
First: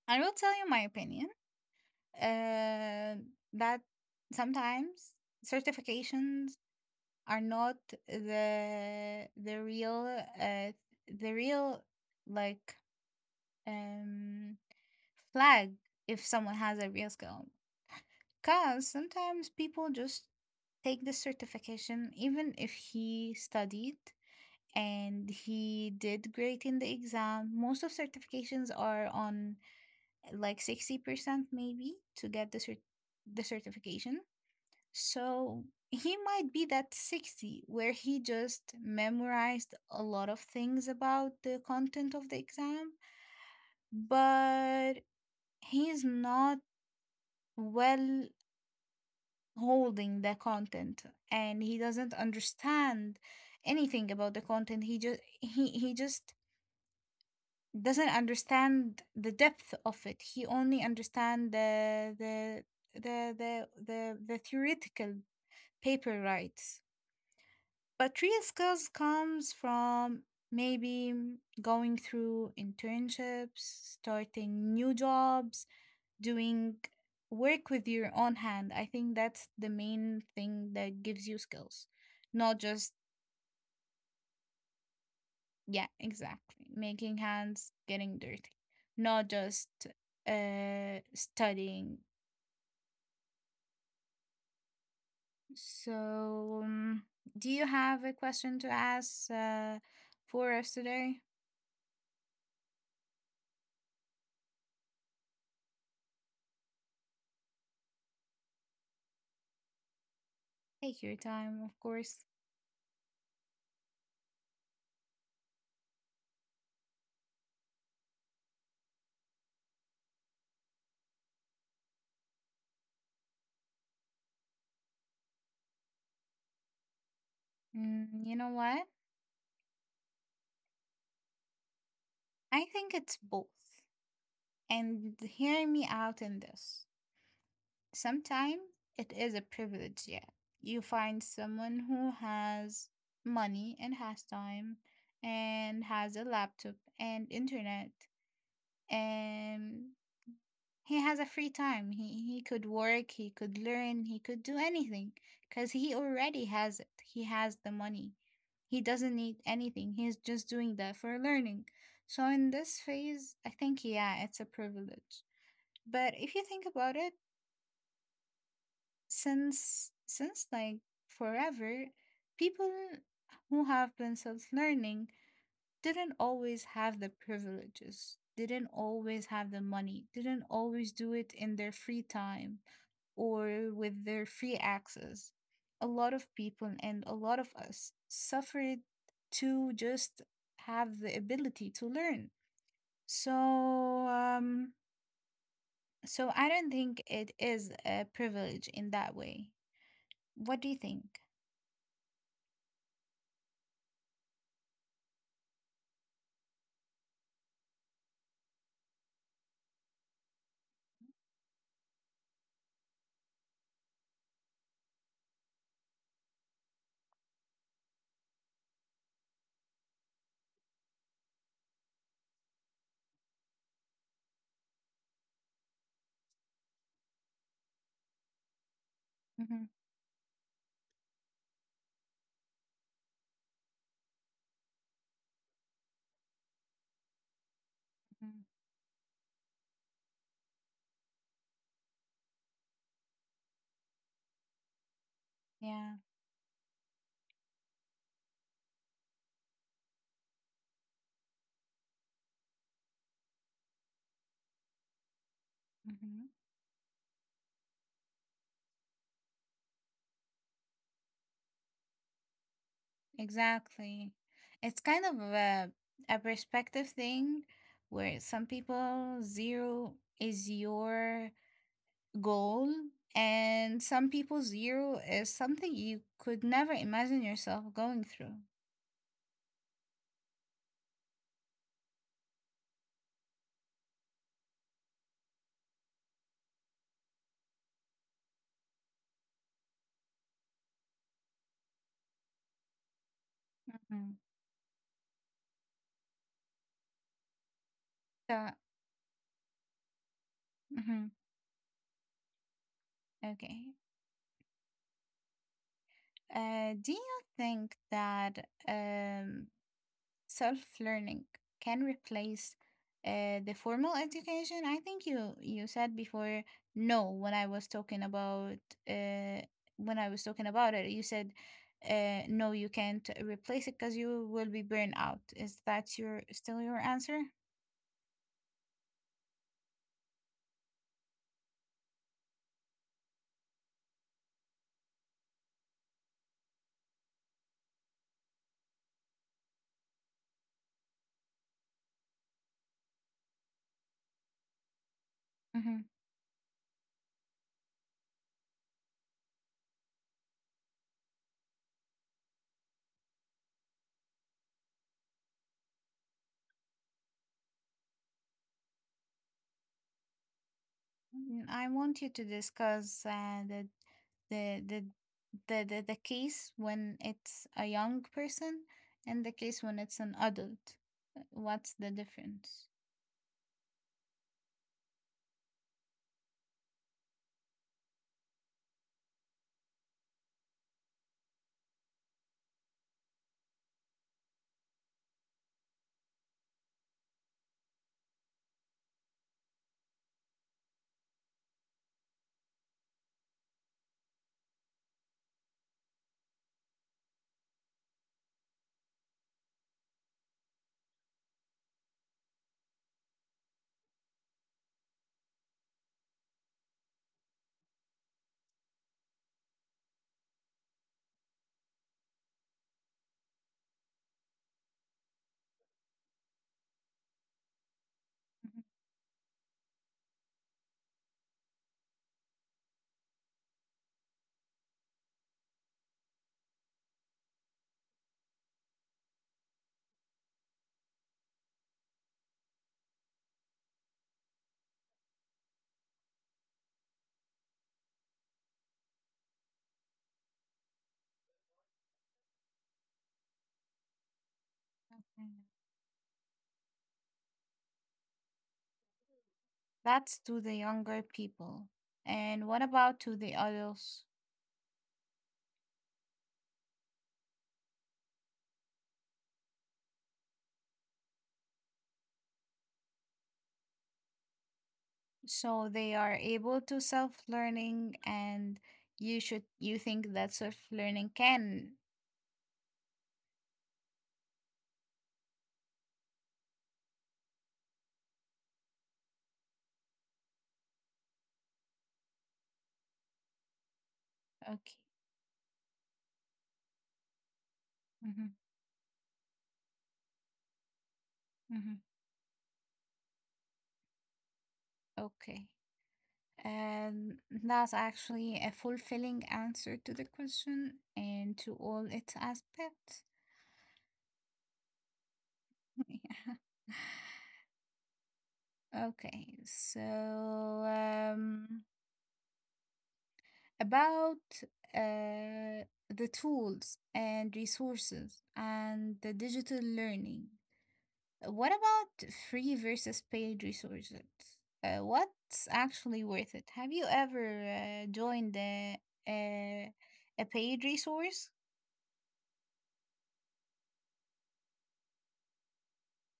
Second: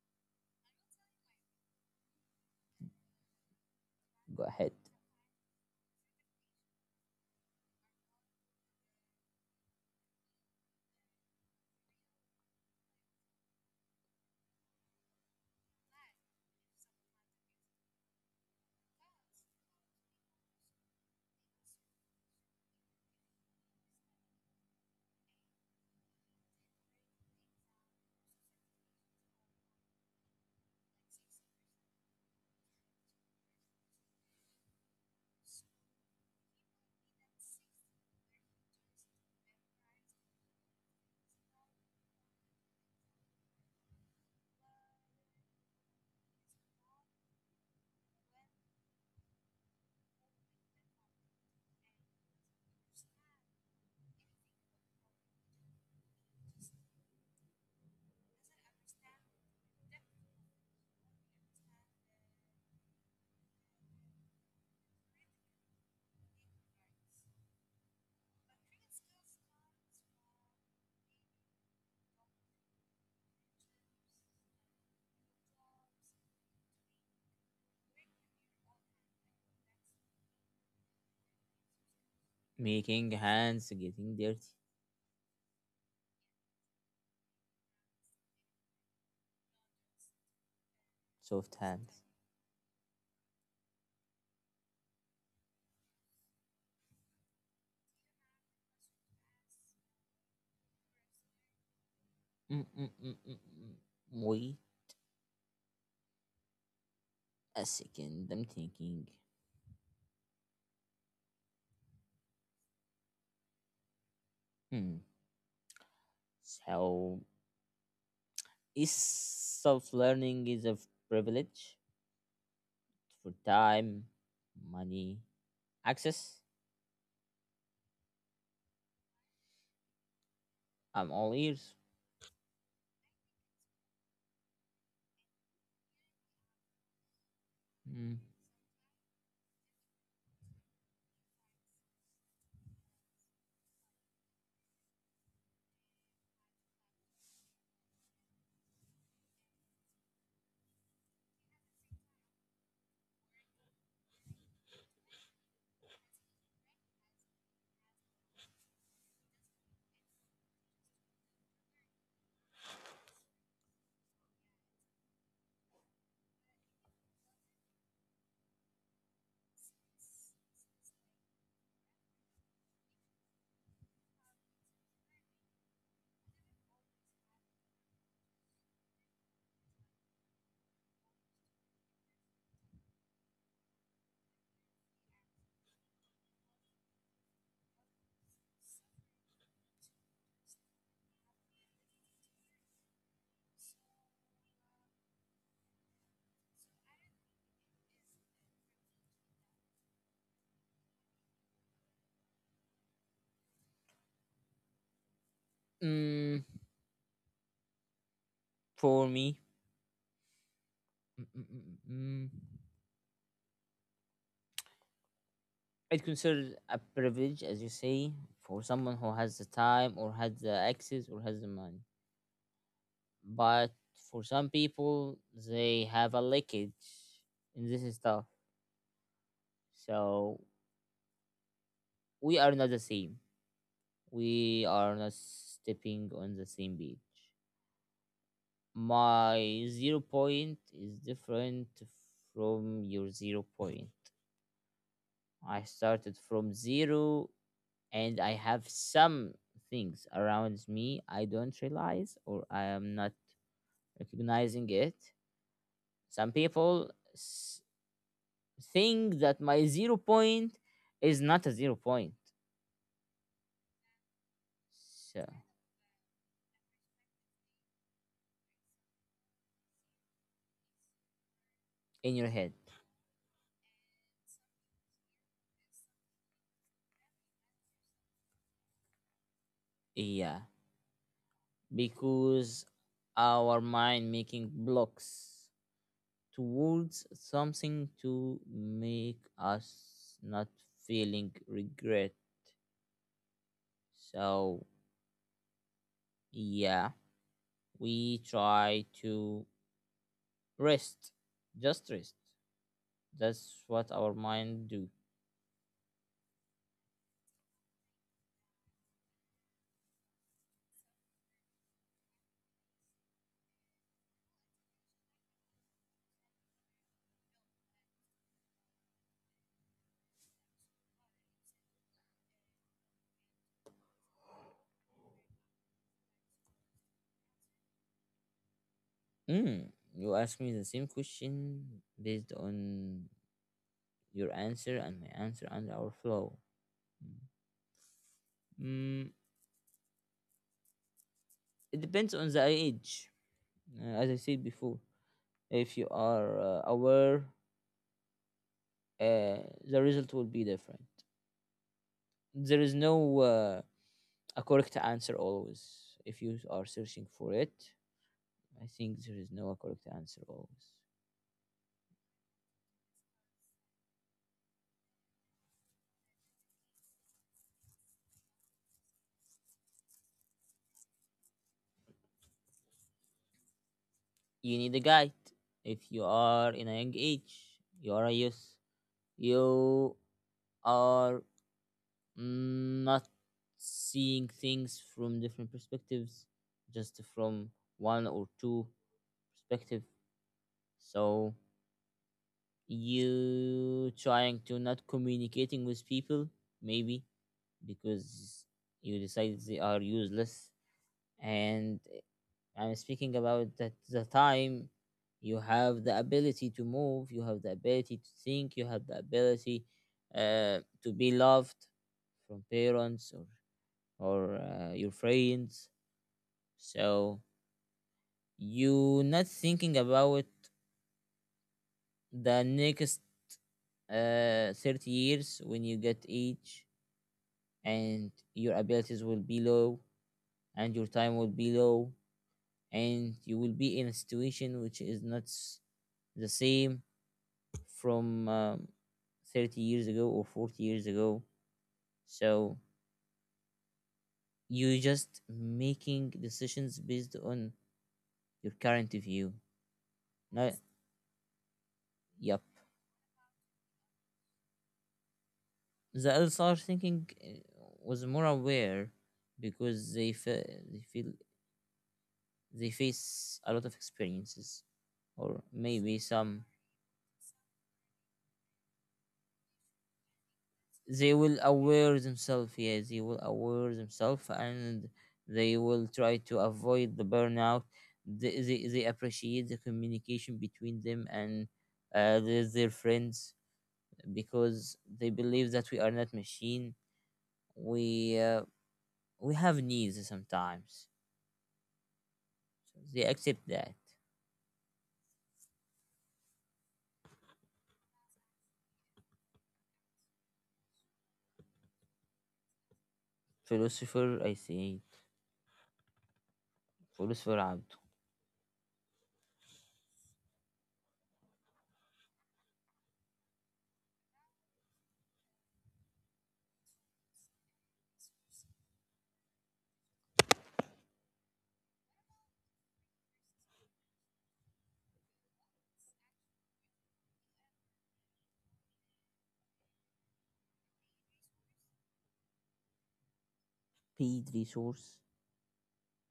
B: I will tell you my opinion uh, that
A: Go ahead.
B: sometimes certifications are not the the real uh, the real like um flag if someone has a real skill because sometimes people just take this certification, even if he studied and he did great in the exam. Most of certifications are on like 60% maybe to get the certification. So he might be that 60 where he just memorized a lot of things about the content of the exam, but he's not well holding the content and he doesn't understand anything about the content he just doesn't understand the depth of it. He only understand the theoretical paper rights. But real skills comes from maybe going through internships, starting new jobs, doing work with your own hand. I think that's the main thing that gives you skills, not just,
A: Making hands getting dirty.
B: yeah, exactly, making hands, getting dirty, not just
A: Soft
B: studying.
A: hands.
B: So, do you have a question to ask for us today?
A: Mm. Wait a second. I'm thinking.
B: Take your time, of course.
A: Hmm. So is self learning is a privilege for time, money, access.
B: You know what?
A: I'm all ears.
B: I think it's both. And hear me out in this.
A: Mm.
B: Sometimes it is a privilege, yeah. You find someone who has money and has time and has a laptop and internet and he has a free time. He could work, he could learn, he could do anything cuz he already has it. He has the money. He doesn't need anything. He's just doing that for learning. So in this phase, I think yeah, it's a privilege. But if you think about it, since like forever, people who have been self-learning didn't always have the privileges, didn't always have the money, didn't always do it in their free time or with their free access. A lot of people and a lot of us suffered to just have the ability to learn. So um so I don't think it is a privilege in that way. What do you think?
A: Mm, for me. Mm, mm, mm, mm. mm. It's considered a privilege, as you say, for someone who has the time, or has the access, or has the money. But for some people, they have a leakage in this stuff.
B: Mhm,
A: So we are not the same. We are not stepping on the same beach.
B: mhm.
A: My zero point is different from your zero point. I
B: Yeah.
A: started from zero, and I have some things around me I don't realize, or I am not recognizing it.
B: Mhm.
A: Some people think that my zero point is not a zero point.
B: Exactly. It's kind of
A: So
B: a perspective thing where some people zero is your
A: in your head,
B: goal and some people zero is something you could never imagine yourself going through.
A: yeah, because our mind making blocks towards something to make us not feeling regret.
B: Mhm.
A: So yeah, we
B: So,
A: try to
B: mhm.
A: rest. Just rest. That's
B: Okay.
A: what our mind do.
B: Do you think that self learning can replace the formal education? I think you said before no when I was talking uh, about it. You said no, you can't replace it because you will be burned out. Is that your still your answer?
A: Mm. You ask me the same question based on your answer and my answer and our flow. Mm. It depends on the age. As I said before, if you
B: Mm-hmm.
A: are aware, the result will be different. There is no a correct answer always. If you are searching for it, I think there is no correct answer always.
B: I want you to discuss the the the case when it's a young person and the case when it's an adult. What's the difference?
A: You need a guide. If you are in a young age, you are a youth. You are not seeing things from different perspectives, just from one or two perspective. So you trying to not communicating with people, maybe because you decide they are useless. And I'm speaking about that the time you have the ability to move, you have the ability to think, you have the ability to be loved from parents, or your friends. So you not thinking about the next 30 years when you get age, and your abilities will be low, and your time will be low, and you will be in a situation which is not the same from 30 years ago or 40 years ago. So you just making decisions based on your current view.
B: That's to the
A: Not,
B: younger people.
A: yep.
B: And what about to the adults?
A: The LSR thinking was more aware, because they feel they face a lot of experiences, or
B: So they
A: maybe
B: are
A: some
B: able to self-learning and you think that self-learning
A: they will
B: can
A: aware themselves yeah they will aware themselves and they will try to avoid the burnout. They appreciate the communication between them and their friends,
B: okay.
A: because they believe that we are not machine. we
B: Hmm.
A: uh, we have needs sometimes.
B: Hmm.
A: They accept that.
B: Okay. And that's actually a fulfilling answer to the question and to all its aspects.
A: Philosopher, I think.
B: Yeah.
A: Philosopher Abd.
B: Okay. So about the tools and resources and the digital learning. What about free versus paid resources? What's actually worth it? Have you ever joined a, paid resource?
A: Paid resource.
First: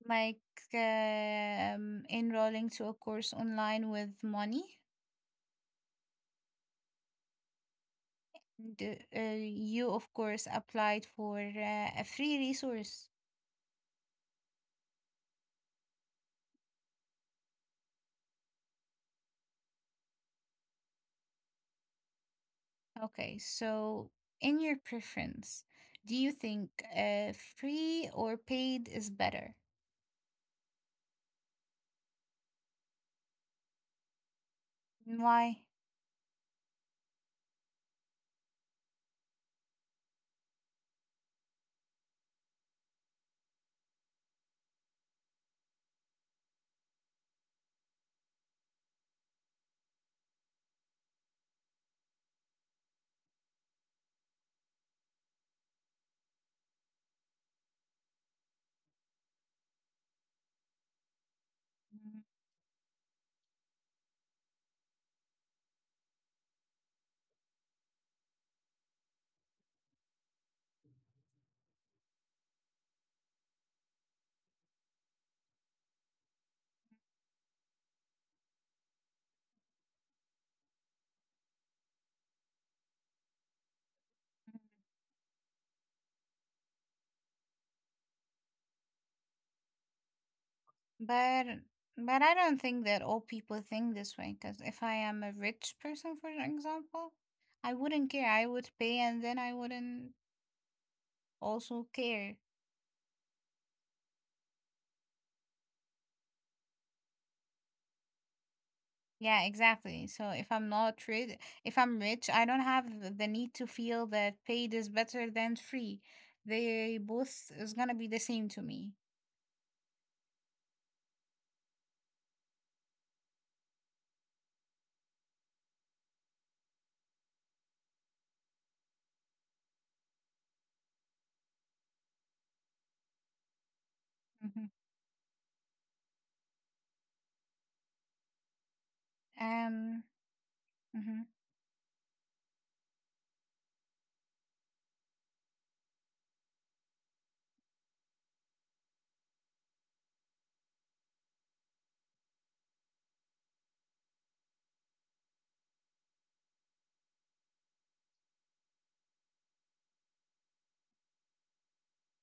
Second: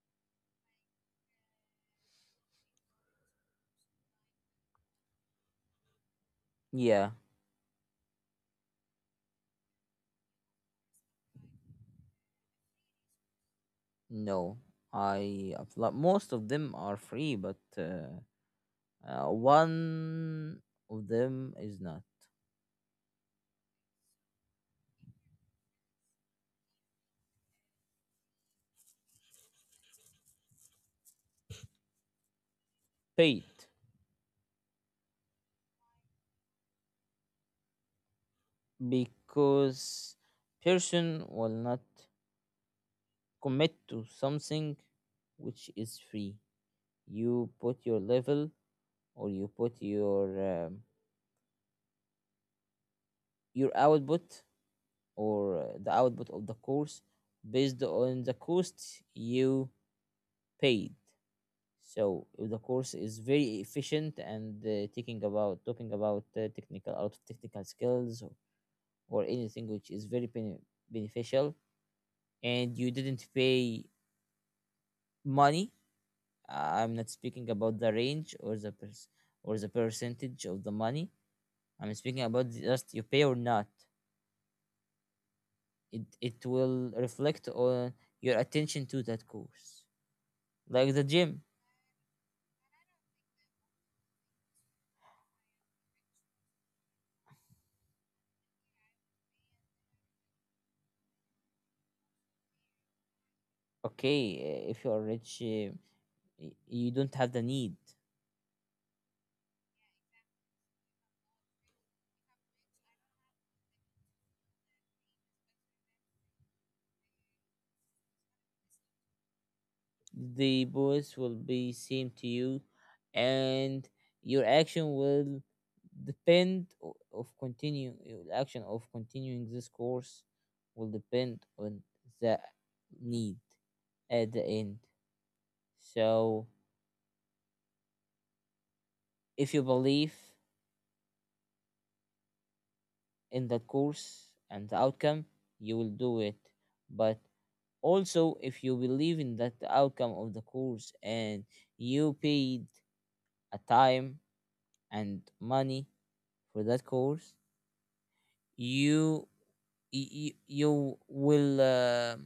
B: Like enrolling to a course online with money?
A: Yeah,
B: Do you, of course, applied for a free resource.
A: no, I most of them are free, but one of them is not.
B: Okay, so in your preference, do you think free or paid is better?
A: Paid,
B: Why?
A: because person will not commit to something which is free. You put your level, or you put your um, your output, or the output of the course based on the cost you paid. So if the course is very efficient and taking about talking about technical, out of technical skills, or anything which is very beneficial, and you didn't pay money. I'm not speaking about the range, or the percentage of the money. I'm speaking about just you pay or not. It will reflect on your attention to that course, like the gym.
B: But but I don't think that all people think this way. Because if I am a rich person, for example, I wouldn't care. I would pay, and then I wouldn't also care.
A: Okay. If you are rich, you don't have the need.
B: Yeah, exactly. So if I'm not rich, if I'm rich, I don't have the need to feel that paid is better than free. They both is gonna be the same to me.
A: The voice will be same to you, and your action will depend o- of continue, your action of continuing this course will depend on the need at the
B: Hmm.
A: end. So if you
B: Um.
A: believe
B: Mhm.
A: in that course and the outcome, you will do it. But also if you believe in that the outcome of the course, and you paid a time and money for that course, you you will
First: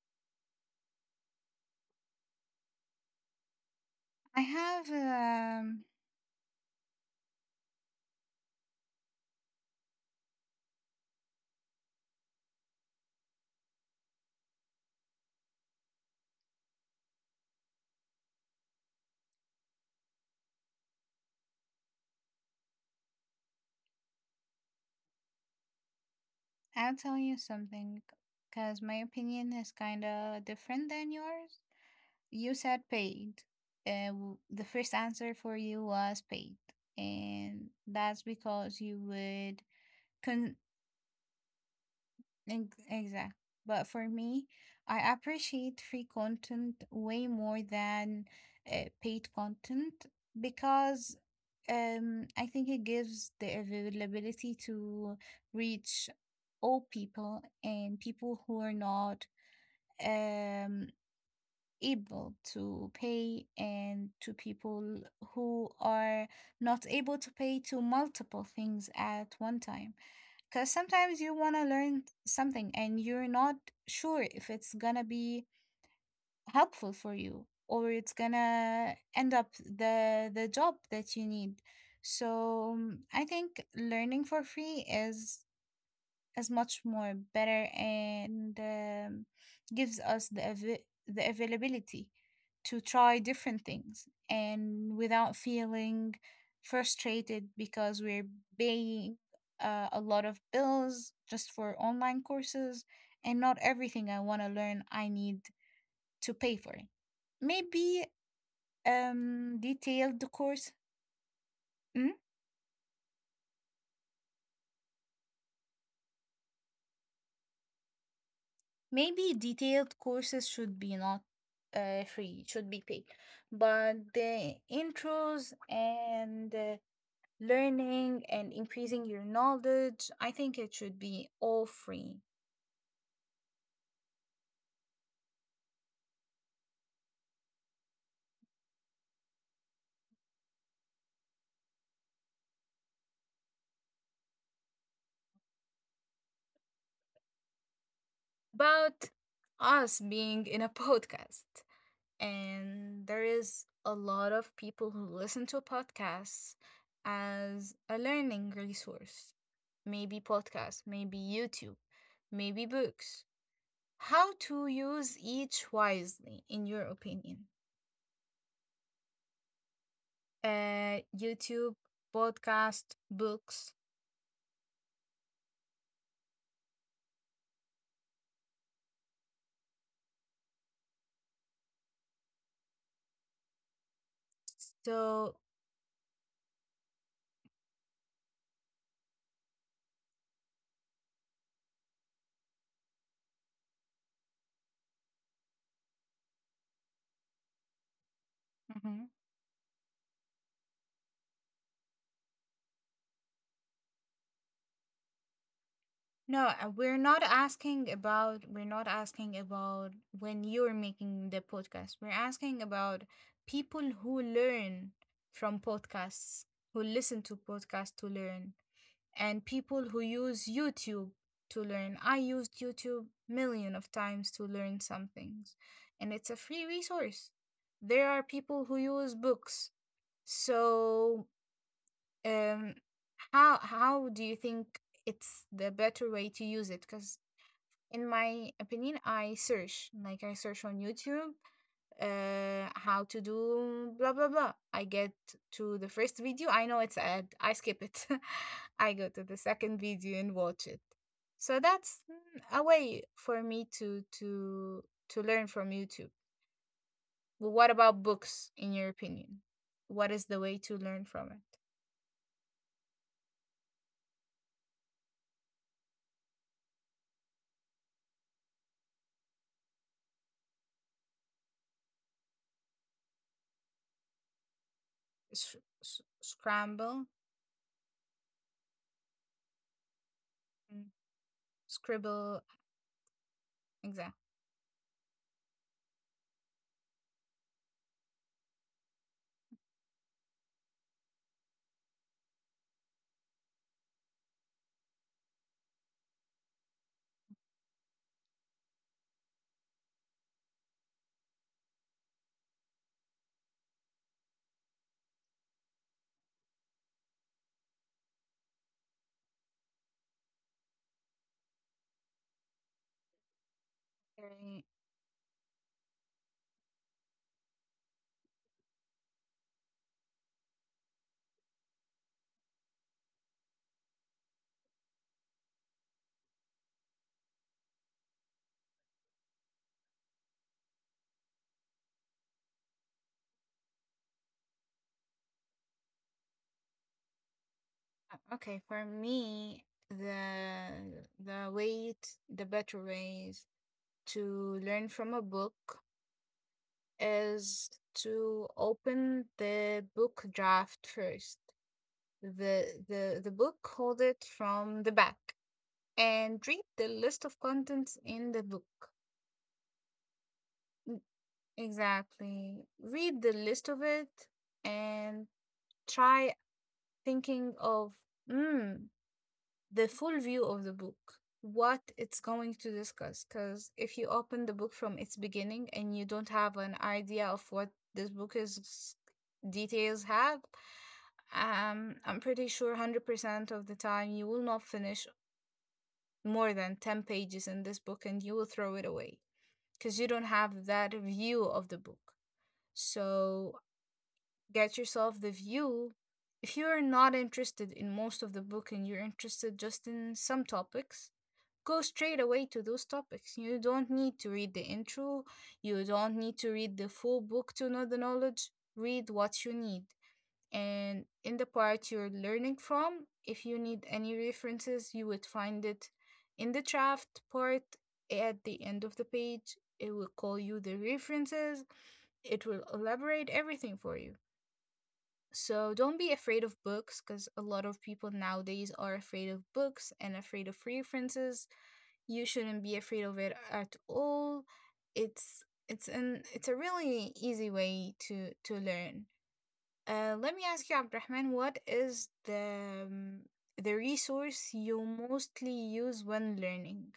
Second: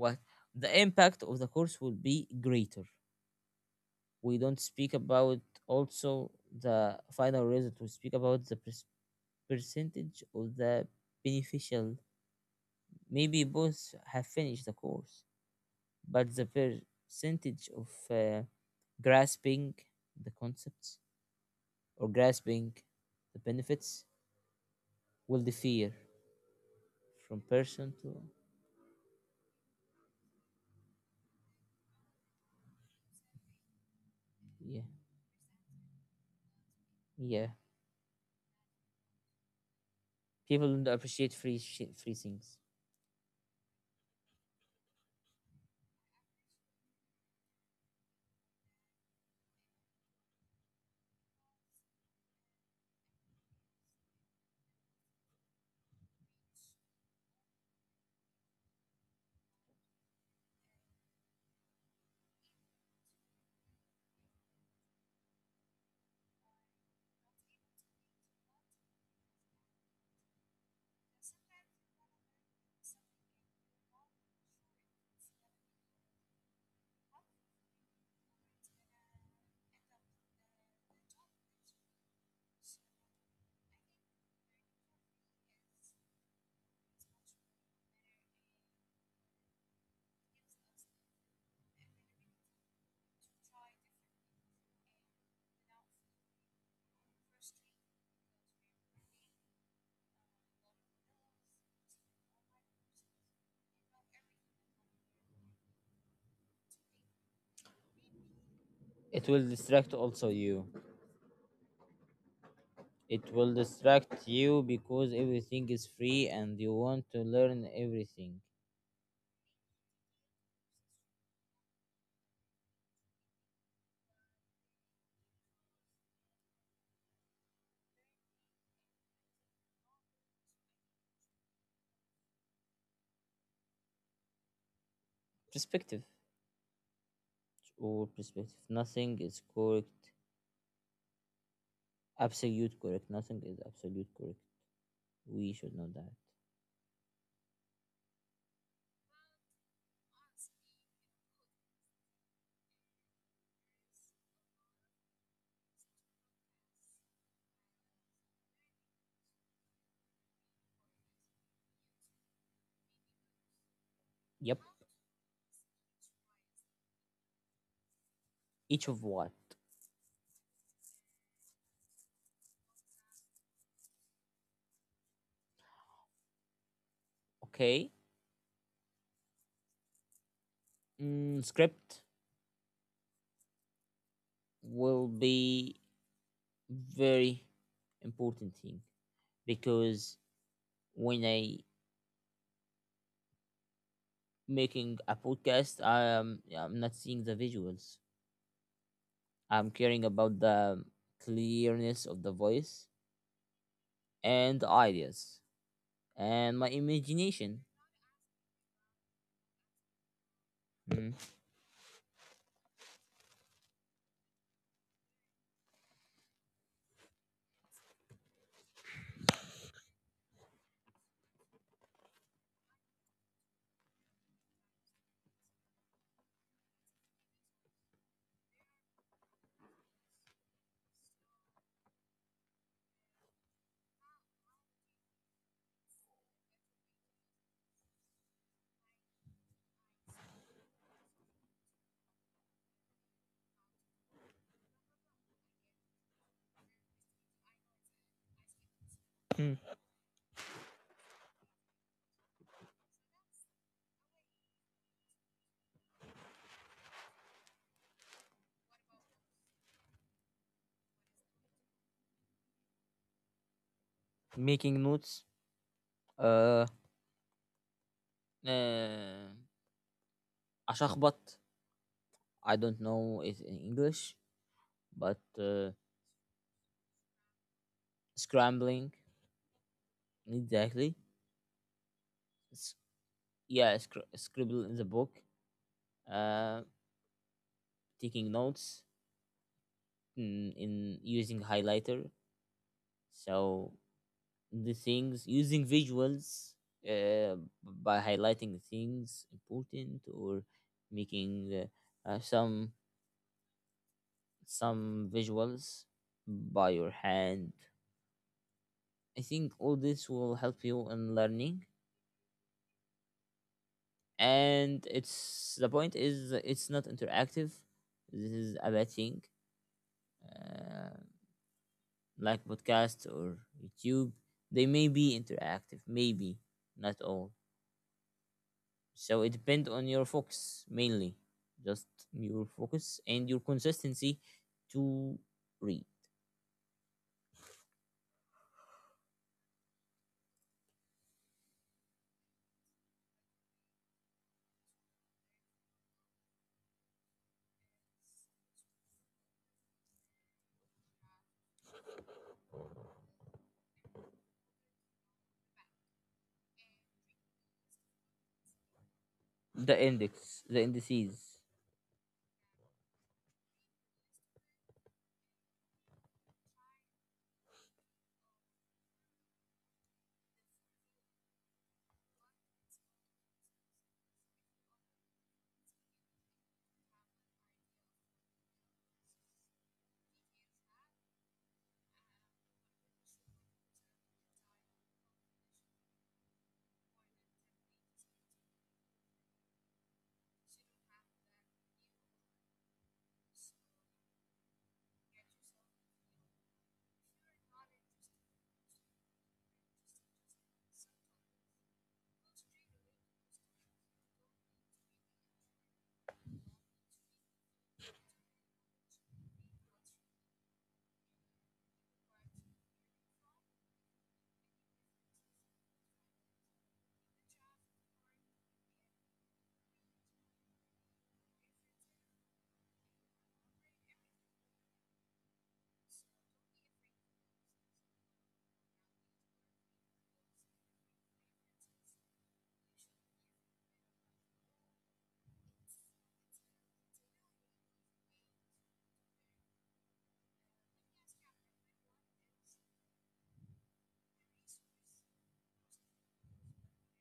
A: what the impact of the course will be greater. We
B: I
A: don't
B: have,
A: speak about
B: um,
A: also the final result. We speak about percentage of the beneficial. Maybe both have finished the course, but the percentage of grasping the concepts or grasping the benefits will differ
B: I'll tell you
A: from person
B: something
A: to.
B: because my opinion is kind of different than yours. You said paid. The
A: Yeah,
B: first answer for you was paid.
A: yeah.
B: And that's because you would. con-
A: People don't appreciate free things.
B: Exact. But for me, I appreciate free content way more than paid content because I think it gives the availability to reach all people and people who are not um, able to pay, and to people who are not able to pay to multiple things at one time. Because sometimes you want to learn something and you're not sure if it's gonna be helpful for you or it's gonna end up the job that you need. So I think learning for free is much more better and gives us the availability to try different things and without feeling frustrated because we're paying a lot of bills just for online courses and not everything I want to learn I need to pay for it. Maybe
A: It will distract
B: detailed
A: also you.
B: course. Mhm.
A: It will distract you, because everything is free and you want to learn everything.
B: Maybe detailed courses should be not free, it should be paid. But the intros and learning and increasing your knowledge, I think it should be all free.
A: Perspective or perspective. Nothing is correct. Absolute correct. Nothing is absolute correct. We should know that.
B: About us being in a podcast, and there is a lot of people who listen to podcasts as a learning resource. Maybe podcast, maybe YouTube, maybe books. How
A: Yep.
B: to use each wisely, in your opinion?
A: Each of what?
B: YouTube, podcast, books.
A: Okay. Script will
B: So,
A: be very important thing, because when I making a podcast, yeah, I'm not seeing the visuals.
B: Mhm.
A: I'm caring about the clearness of the voice, and the ideas,
B: No,
A: and my
B: we're not
A: imagination.
B: asking about when you're
A: Mm,
B: making the podcast. We're asking about people who learn from podcasts, who listen to podcasts to learn. And people who use YouTube to learn. I used YouTube million of times to learn some things, and it's a free resource. There are people who use books. So, um, how do you think it's the better way to use it? Because in my opinion, I search on YouTube how to do blah blah blah. I get to the first video, I know it's ad, I skip it. I go to the
A: mm.
B: second video and watch it. So that's a way for me to learn from YouTube. But what about books, in your opinion? What is the way to learn from it?
A: Making notes. Uh, uh, أشخبط. I don't know it in English, but
B: Sh- Scramble,
A: scrambling,
B: Mm,
A: exactly.
B: scribble,
A: S- yeah,
B: exactly.
A: scribble in the book. Uh, Taking notes, in using highlighter. So the things using visuals, uh, by highlighting the things important, or making uh, uh, some some visuals by your hand. I think all this will help you in learning, and it's the point is it's not interactive. This is a bad thing. uh, like podcast or YouTube, they may be interactive, maybe not all. So it depends on your focus mainly, just your focus and your consistency to read.
B: Okay, for me, the better ways to learn from a book is to open the book draft first. The book hold it from the back and read the list of contents in the book.
A: The index, the
B: N-
A: indices.
B: Exactly. Read the list of it and try thinking of, mm, the full view of the book, what it's going to discuss. Because if you open the book from its beginning and you don't have an idea of what this book is details have, I'm pretty sure 100% of the time you will not finish more than 10 pages in this book and you will throw it away because you don't have that view of the book. So get yourself the view. If you're not interested in most of the book and you're interested just in some topics, go straight away to those topics. You don't need to read the intro, you don't need to read the full book to know the knowledge. Read what you need. And in the part you're learning from, if you need any references, you would find it in the draft part at the end of the page. It will call you the references, it will elaborate everything for you. So don't be afraid of books because a lot of people nowadays are afraid of books and afraid of references. You shouldn't be afraid of it at all. It's it's an it's a really easy way to learn. Let me ask you, Abdurrahman, what is the resource you mostly use when learning.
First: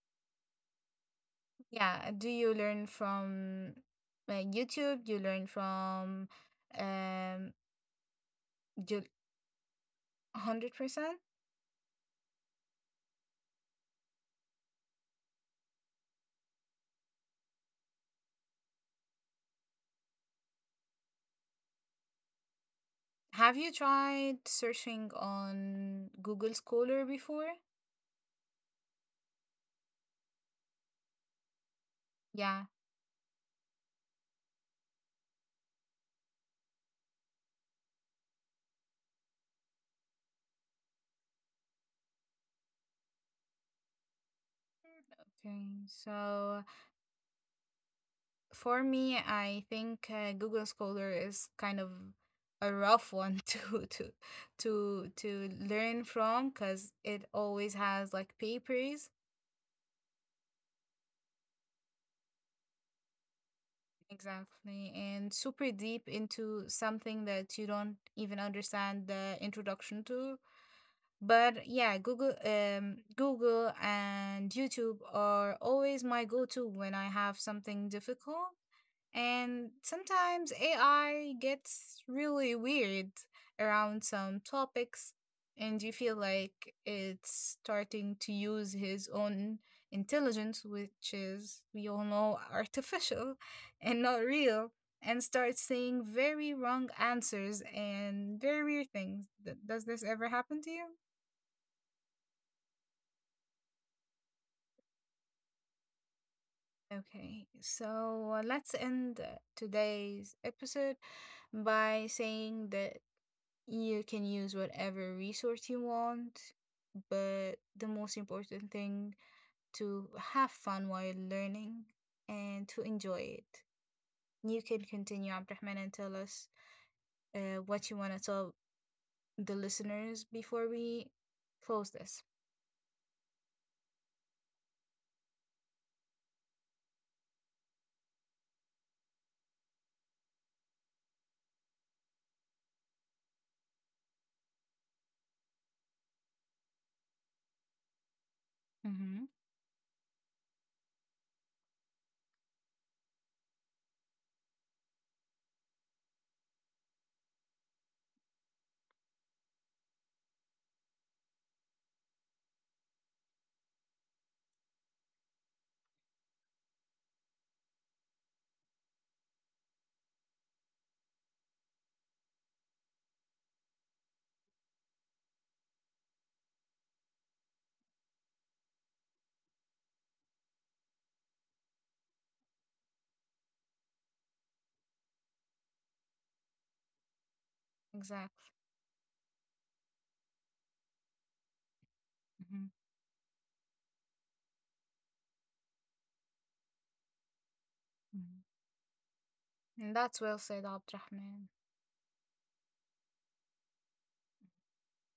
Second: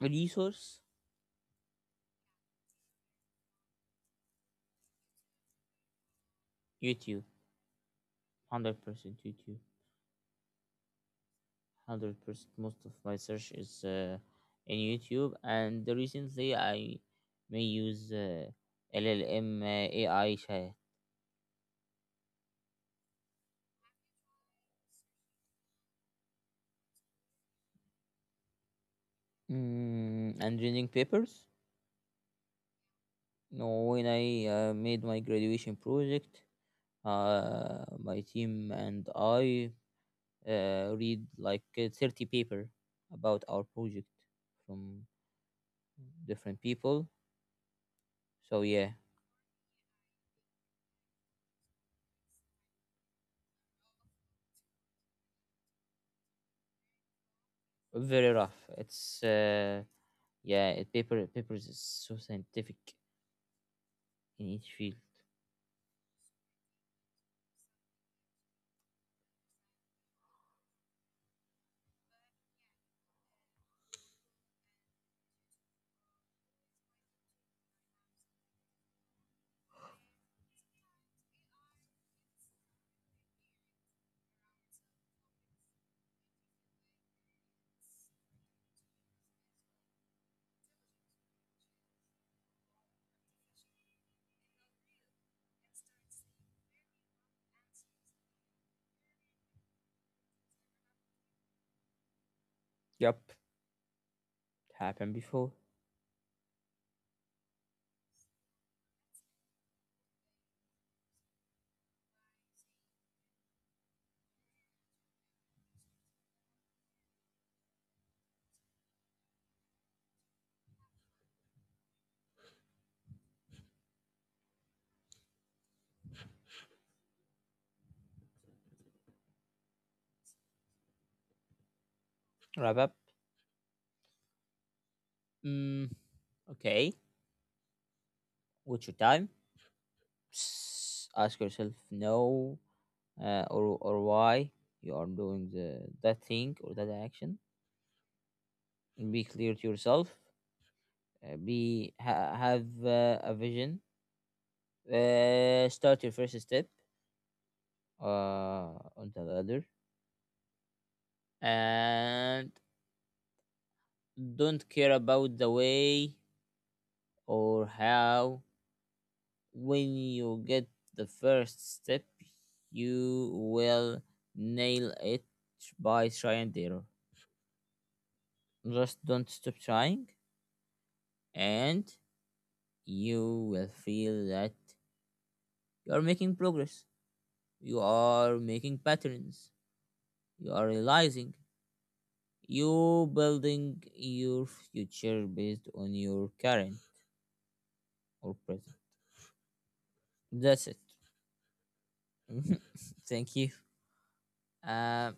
A: Resource.
B: Yeah, do you learn from YouTube? Do you learn from
A: YouTube,
B: um
A: one hundred
B: do
A: percent YouTube,
B: 100%?
A: 100%. Most of my search is in YouTube, and recently I may use LLM AI chat,
B: Have you tried searching on Google Scholar before?
A: and reading papers.
B: Yeah.
A: No, when I made my graduation project, my team and I read like 30 paper about our project from
B: Okay.
A: different
B: So
A: people. So
B: for
A: yeah,
B: me, I think Google Scholar is kind of a rough one to learn from because it always has
A: very
B: like
A: rough.
B: papers,
A: It's yeah, it paper papers is so scientific in each
B: exactly,
A: field.
B: and super deep into something that you don't even understand the introduction to. But yeah, Google and YouTube are always my go-to when I have something difficult. And sometimes AI gets really weird around some topics, and you feel like it's starting to use his own intelligence, which is, we all know, artificial, and not real, and start saying very wrong answers and very weird things. Does this ever happen to you?
A: Yep, happened before.
B: Okay, so let's end today's episode by saying that you can use whatever resource you want, but the most important thing to have fun while learning and to enjoy it. You can continue, Abdurrahman, and tell us what you want to tell the listeners before we close this.
A: Wrap up. Mm, okay, what's your time? Psst, ask yourself no, or or why you are doing the that thing or that action. Be
B: Mm-hmm.
A: clear to yourself. Have a vision. Start your first step on the ladder, and don't care about the way or how. When you get the first step, you will nail it by try and error. Just don't stop trying, and you will feel that you are making progress. You are
B: Exactly.
A: making patterns. You are realizing.
B: Mm-hmm.
A: You building your future based on your current or
B: Hmm.
A: present.
B: That's well
A: That's
B: said,
A: it.
B: Abdurrahman.
A: Thank you. um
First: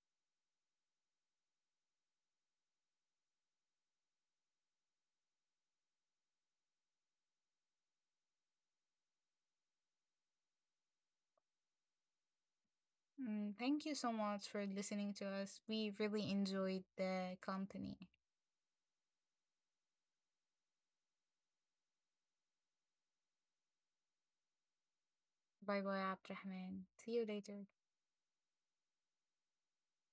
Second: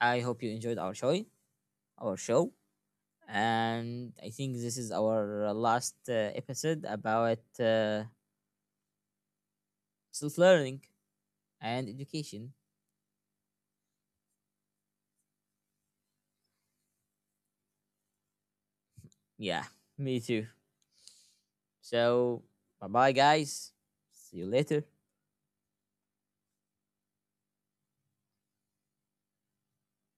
A: I hope you enjoyed our show And I think this is our last episode about self-learning and education.
B: Thank you so much for listening to us. We really enjoyed the company.
A: Yeah, me too. So, bye bye guys, see you later.
B: Bye bye, Abdurrahman. See you later.